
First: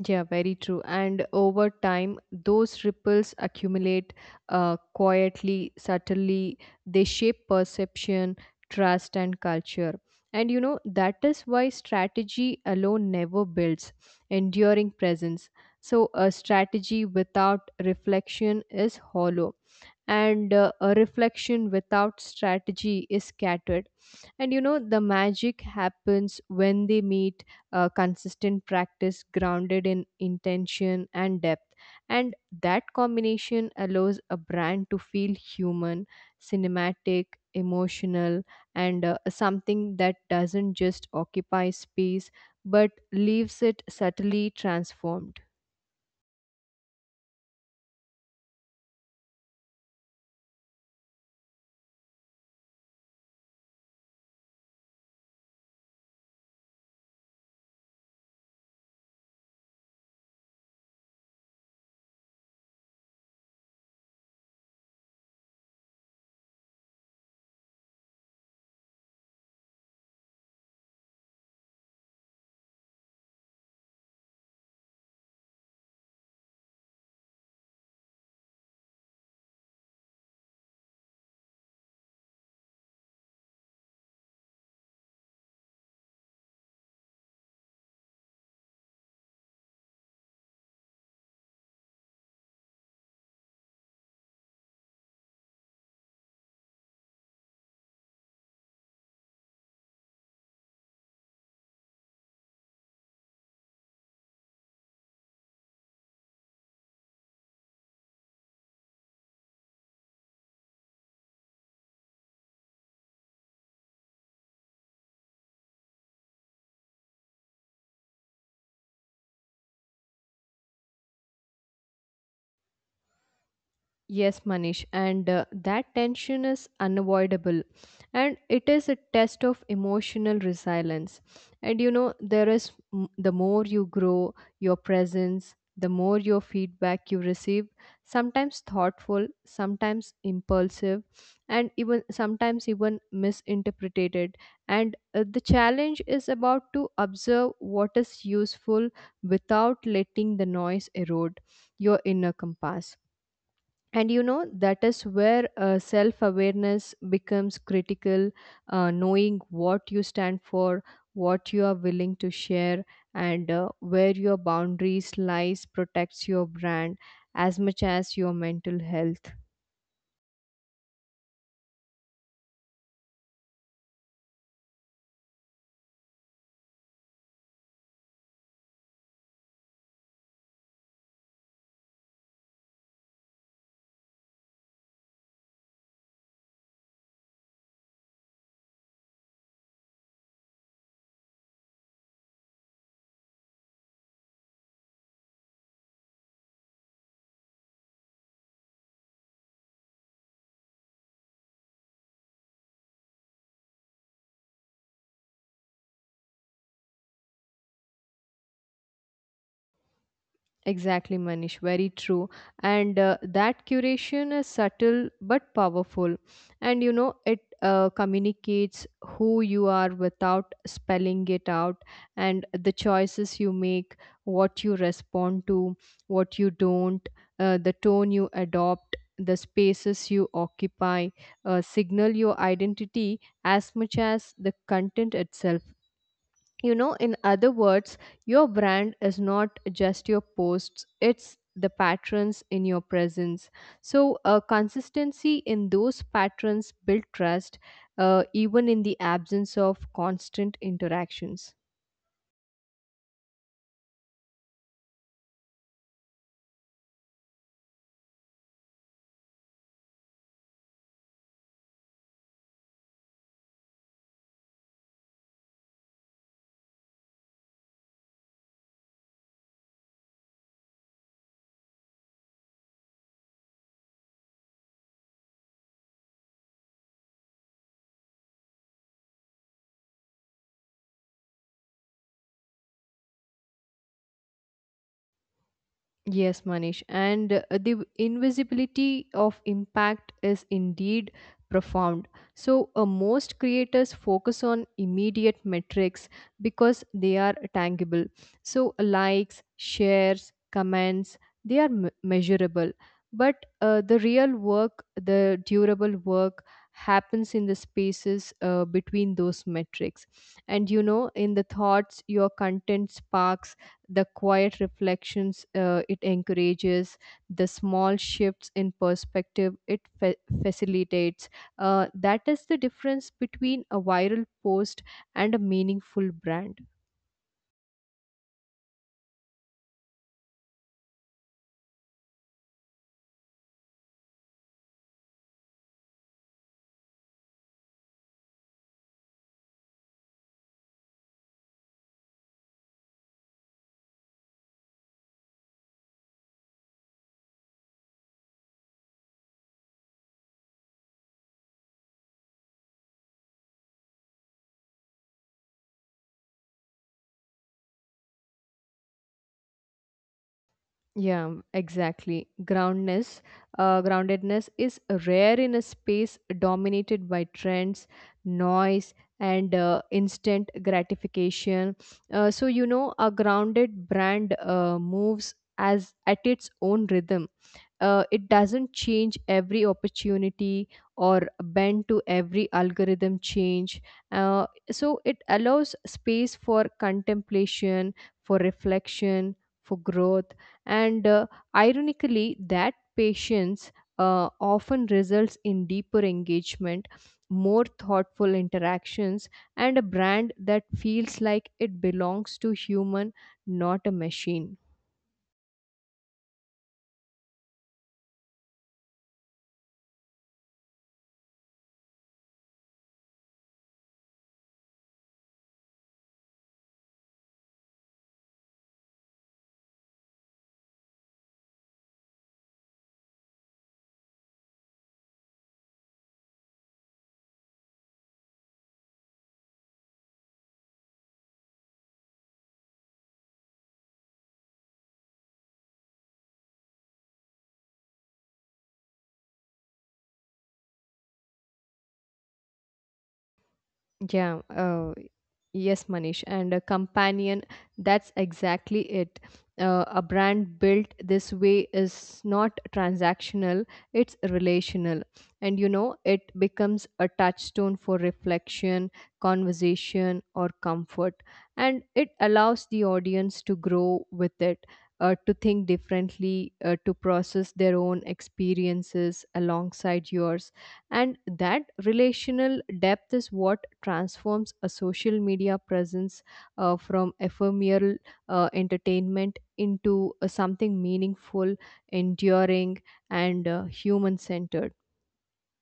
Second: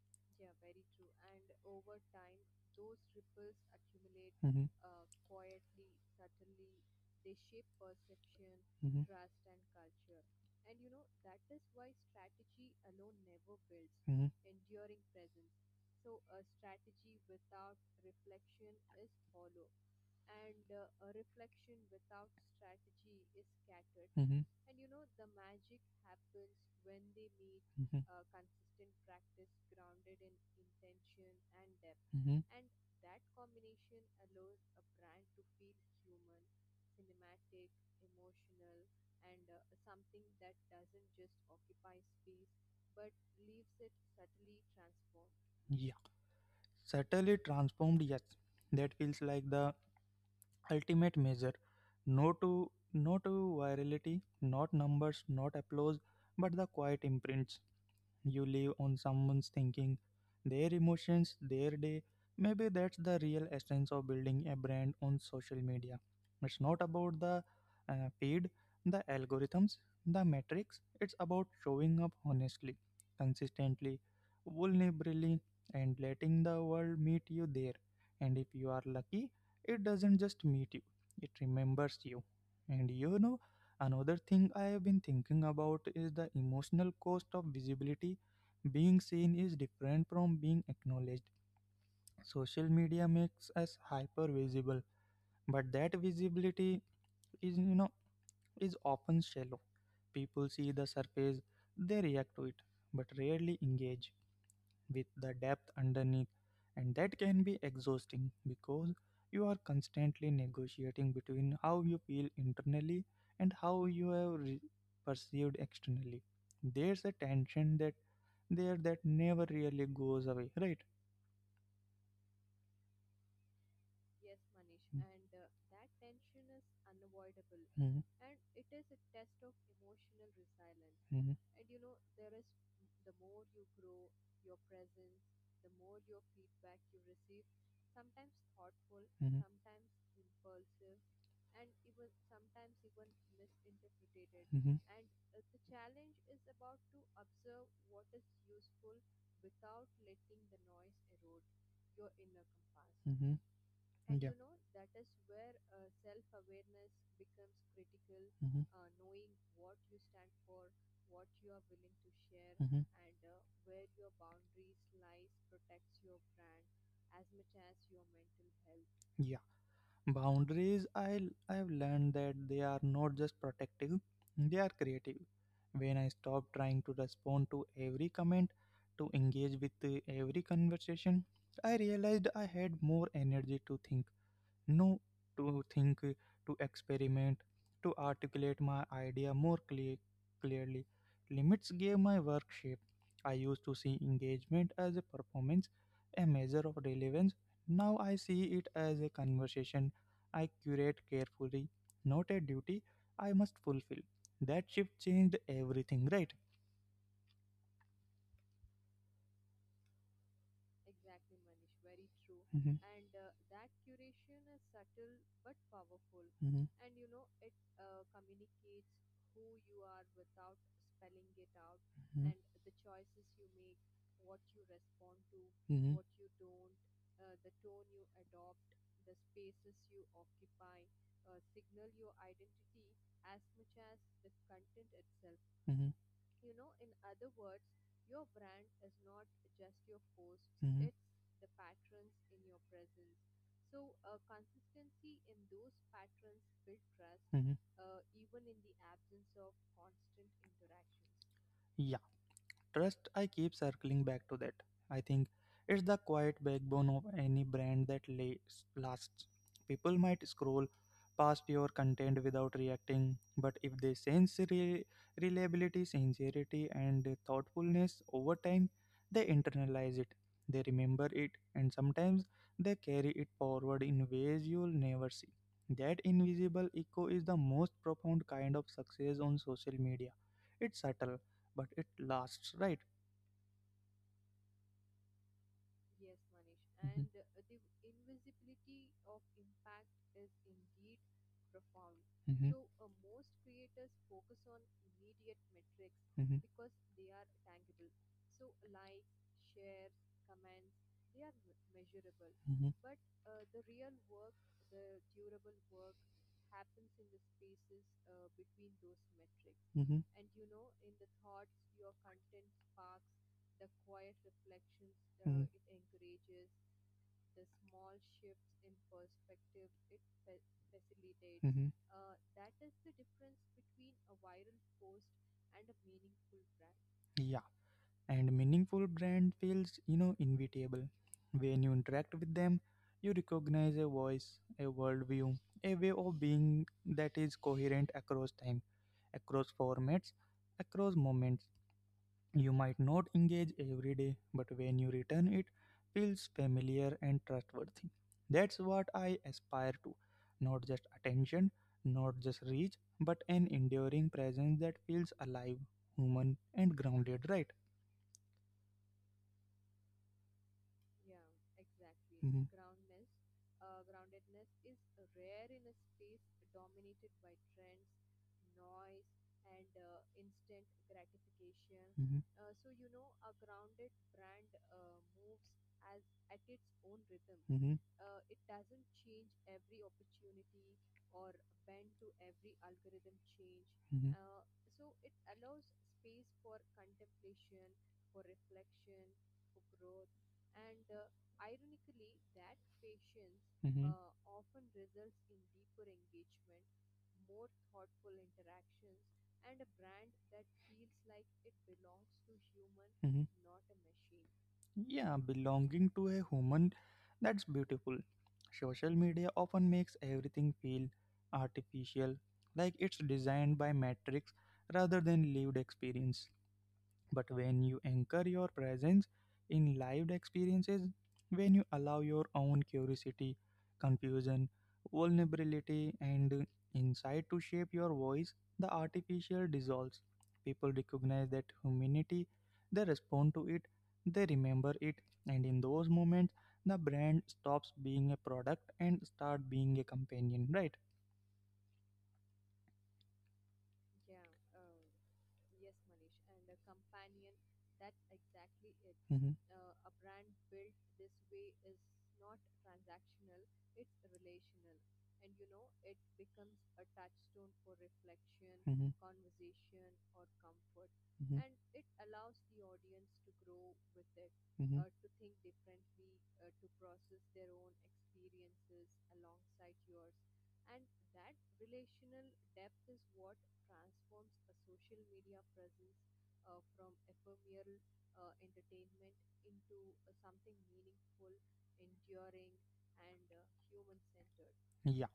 [SPEAKER 2] Yeah, very true. And over time, those ripples accumulate,
[SPEAKER 1] Mm-hmm,
[SPEAKER 2] quietly, subtly. They shape perception,
[SPEAKER 1] mm-hmm,
[SPEAKER 2] trust, and culture. And that is why strategy alone never builds
[SPEAKER 1] culture.
[SPEAKER 2] enduring presence. So a strategy without reflection is hollow, and a reflection without strategy is scattered. and you
[SPEAKER 1] Mm-hmm,
[SPEAKER 2] know the magic happens when they meet:
[SPEAKER 1] mm-hmm,
[SPEAKER 2] consistent practice grounded in intention and depth. And
[SPEAKER 1] mm-hmm.
[SPEAKER 2] that combination allows a brand to feel human, cinematic, emotional, and something that doesn't just occupy space but leaves it subtly transformed.
[SPEAKER 1] Yeah, subtly transformed. Yes, that feels like the ultimate measure. No to no to virality, not numbers, not applause, but the quiet imprints you leave on someone's thinking, their emotions, their day. Maybe that's the real essence of building a brand on social media. It's not about the feed, the algorithms, the metrics. It's about showing up honestly, consistently, vulnerably, and letting the world meet you there. And if you are lucky, it doesn't just meet you, it remembers you. And you know, Another thing I have been thinking about is the emotional cost of visibility. Being seen is different from being acknowledged. Social media makes us hyper visible, but that visibility is, is often shallow. People see the surface, they react to it, but rarely engage with the depth underneath. And that can be exhausting because you are constantly negotiating between how you feel internally and how you perceived externally. There's a tension that never really goes away, right?
[SPEAKER 2] Yes, Manish,
[SPEAKER 1] Mm,
[SPEAKER 2] and that tension is unavoidable,
[SPEAKER 1] mm,
[SPEAKER 2] and it is a test of emotional resilience.
[SPEAKER 1] mm,
[SPEAKER 2] There is the more you grow your presence, the more your feedback you receive, sometimes thoughtful,
[SPEAKER 1] mm,
[SPEAKER 2] sometimes impulsive, and even sometimes even misinterpreted.
[SPEAKER 1] mm,
[SPEAKER 2] And the challenge is about to observe what is useful without letting the noise erode your inner compass.
[SPEAKER 1] mm,
[SPEAKER 2] and you
[SPEAKER 1] yeah,
[SPEAKER 2] know that is where self awareness becomes critical,
[SPEAKER 1] mm,
[SPEAKER 2] knowing what you stand for, what you are willing to share,
[SPEAKER 1] mm,
[SPEAKER 2] and where your boundaries lies protects your brand as much as your mental health.
[SPEAKER 1] yeah. Boundaries, I've learned that they are not just protective, they are creative. When I stop trying to respond to every comment, to engage with every conversation, I realized I had more energy to think, no to think, to experiment, to articulate my idea clearly. Limits gave my work shape. I used to see engagement as a performance, a measure of relevance. Now I see it as a conversation I curate carefully, not a duty I must fulfill. That shift changed everything, right?
[SPEAKER 2] Exactly, Manish. Very true. And
[SPEAKER 1] Mhm,
[SPEAKER 2] that curation is subtle but powerful.
[SPEAKER 1] mhm,
[SPEAKER 2] It communicates who you are without spelling it out, and the
[SPEAKER 1] mhm,
[SPEAKER 2] choices you make, what you respond to, what
[SPEAKER 1] mhm,
[SPEAKER 2] you don't, the tone you adopt, the spaces you occupy, signal your identity as much as the content itself.
[SPEAKER 1] mhm,
[SPEAKER 2] You know in other words, your brand is not just your posts,
[SPEAKER 1] mhm,
[SPEAKER 2] it's
[SPEAKER 1] it's
[SPEAKER 2] the patterns in your presence. So consistency in those patterns build trust,
[SPEAKER 1] mhm.
[SPEAKER 2] even in the absence of constant interactions.
[SPEAKER 1] Yeah, trust, I keep circling back to that. I think it's the quiet backbone of any brand that lasts. People might scroll past your content without reacting, but if they sense reliability, sincerity, and thoughtfulness over time, they internalize it. They remember it, and sometimes they carry it forward in ways you'll never see. That invisible echo is the most profound kind of success on social media. It's subtle, but it lasts, right?
[SPEAKER 2] Yes, Manish. And
[SPEAKER 1] hmm
[SPEAKER 2] the invisibility of impact is indeed profound. So,
[SPEAKER 1] hmm
[SPEAKER 2] most creators focus on immediate metrics because
[SPEAKER 1] hmm
[SPEAKER 2] they are tangible. So, likes, shares, comments, they are measurable. But
[SPEAKER 1] hmm
[SPEAKER 2] the real work, the durable work, happens in the spaces between those metrics.
[SPEAKER 1] hmm
[SPEAKER 2] In the thoughts your content sparks, the quiet reflections
[SPEAKER 1] uh,
[SPEAKER 2] it
[SPEAKER 1] hmm
[SPEAKER 2] encourages, the small shifts in perspective it facilitates.
[SPEAKER 1] hmm
[SPEAKER 2] That is the difference between a viral post and a meaningful brand.
[SPEAKER 1] Yeah, and meaningful brand feels, inevitable. When you interact with them, you recognize a voice, a worldview, a way of being that is coherent across time, across formats, across moments. You might not engage every day, but when you return, it feels familiar and trustworthy. That's what I aspire to. Not just attention, not just reach, but an enduring presence that feels alive, human, and grounded, right?
[SPEAKER 2] Yeah, exactly.
[SPEAKER 1] Mm-hmm,
[SPEAKER 2] Groundness, groundedness is rare in a space dominated by trends, noise, and instant gratification. Uh, so
[SPEAKER 1] mm-hmm,
[SPEAKER 2] you know, a grounded brand moves as at its own rhythm. It doesn't change every opportunity or bend to every algorithm change.
[SPEAKER 1] mm-hmm,
[SPEAKER 2] So it allows space for contemplation, for reflection, for growth. And ironically, that patience
[SPEAKER 1] mm-hmm, mm-hmm,
[SPEAKER 2] often results in deeper engagement, more thoughtful interactions, and a brand that feels like it belongs to human,
[SPEAKER 1] uh,
[SPEAKER 2] not a machine.
[SPEAKER 1] yeah, belonging to a human, that's beautiful. Social media often makes everything feel artificial, like it's designed by metrics rather than lived experience. But when you anchor your presence in lived experiences, when you allow your own curiosity, confusion, vulnerability, and insight to shape your voice, the artificial dissolves. People recognize that humanity, they respond to it, they remember it, and in those moments, the brand stops being a product and start being a companion, right?
[SPEAKER 2] Yeah, yes, Manish, and a companion, that's exactly it.
[SPEAKER 1] Mm-hmm,
[SPEAKER 2] A brand built this way is not transactional, it's relational. It becomes a touchstone for reflection,
[SPEAKER 1] mm-hmm,
[SPEAKER 2] conversation, or comfort. And
[SPEAKER 1] mm-hmm,
[SPEAKER 2] it allows the audience to grow with it,
[SPEAKER 1] mm-hmm.
[SPEAKER 2] to think differently, to process their own experiences alongside yours. And that relational depth is what transforms a social media presence from ephemeral entertainment into something meaningful, enduring, and human centered.
[SPEAKER 1] Yeah,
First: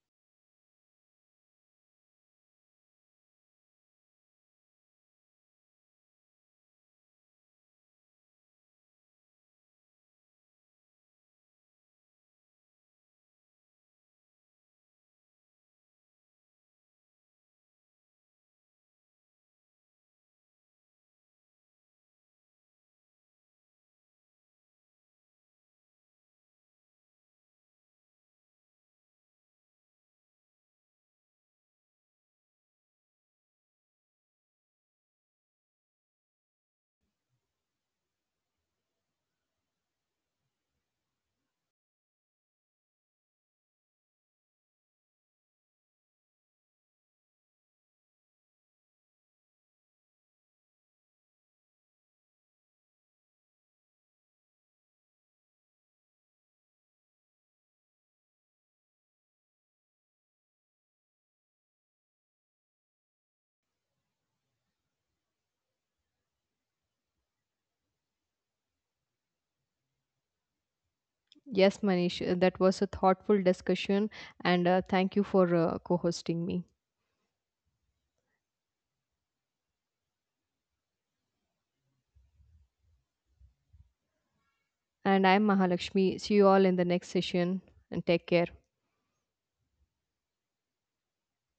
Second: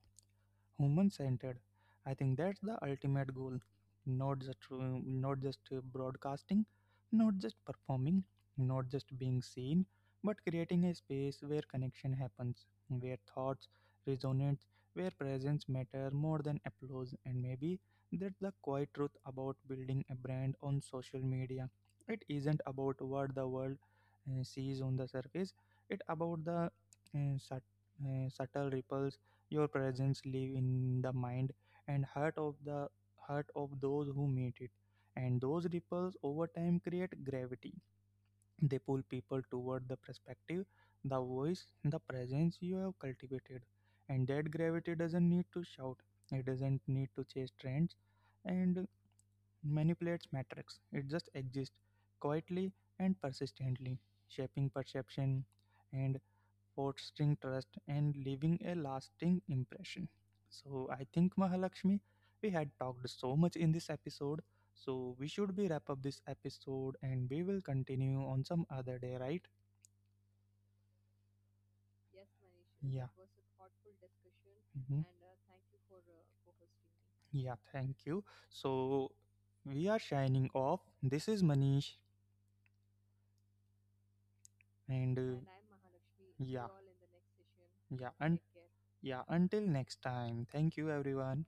[SPEAKER 1] human centered. I think that's the ultimate goal. Not just broadcasting, not just performing, not just being seen, but creating a space where connection happens, where thoughts resonate, where presence matter more than applause. And maybe that's the quiet truth about building a brand on social media. It isn't about what the world sees on the surface. It's about the uh, sut- subtle ripples your presence live in the mind and heart of the heart of those who meet it. And those ripples over time create gravity. They pull people toward the perspective, the voice, the presence you have cultivated. And that gravity doesn't need to shout. It doesn't need to chase trends and manipulates metrics. It just exists quietly and persistently, shaping perception and fostering trust and leaving a lasting impression. So I think, Mahalakshmi, we had talked so much in this episode. So we should be wrap up this episode and we will continue on some other day, right?
[SPEAKER 2] Yes, Manish, that
[SPEAKER 1] Yeah.
[SPEAKER 2] was a thoughtful discussion, and
[SPEAKER 1] Mhm.
[SPEAKER 2] thank you for co hosting me.
[SPEAKER 1] Yeah, thank you. So we are shining off. This is Manish, and
[SPEAKER 2] And I'm Mahalakshmi. See you all in
[SPEAKER 1] yeah,
[SPEAKER 2] the next session, and
[SPEAKER 1] yeah,
[SPEAKER 2] take care.
[SPEAKER 1] and yeah, until next time. Thank you everyone.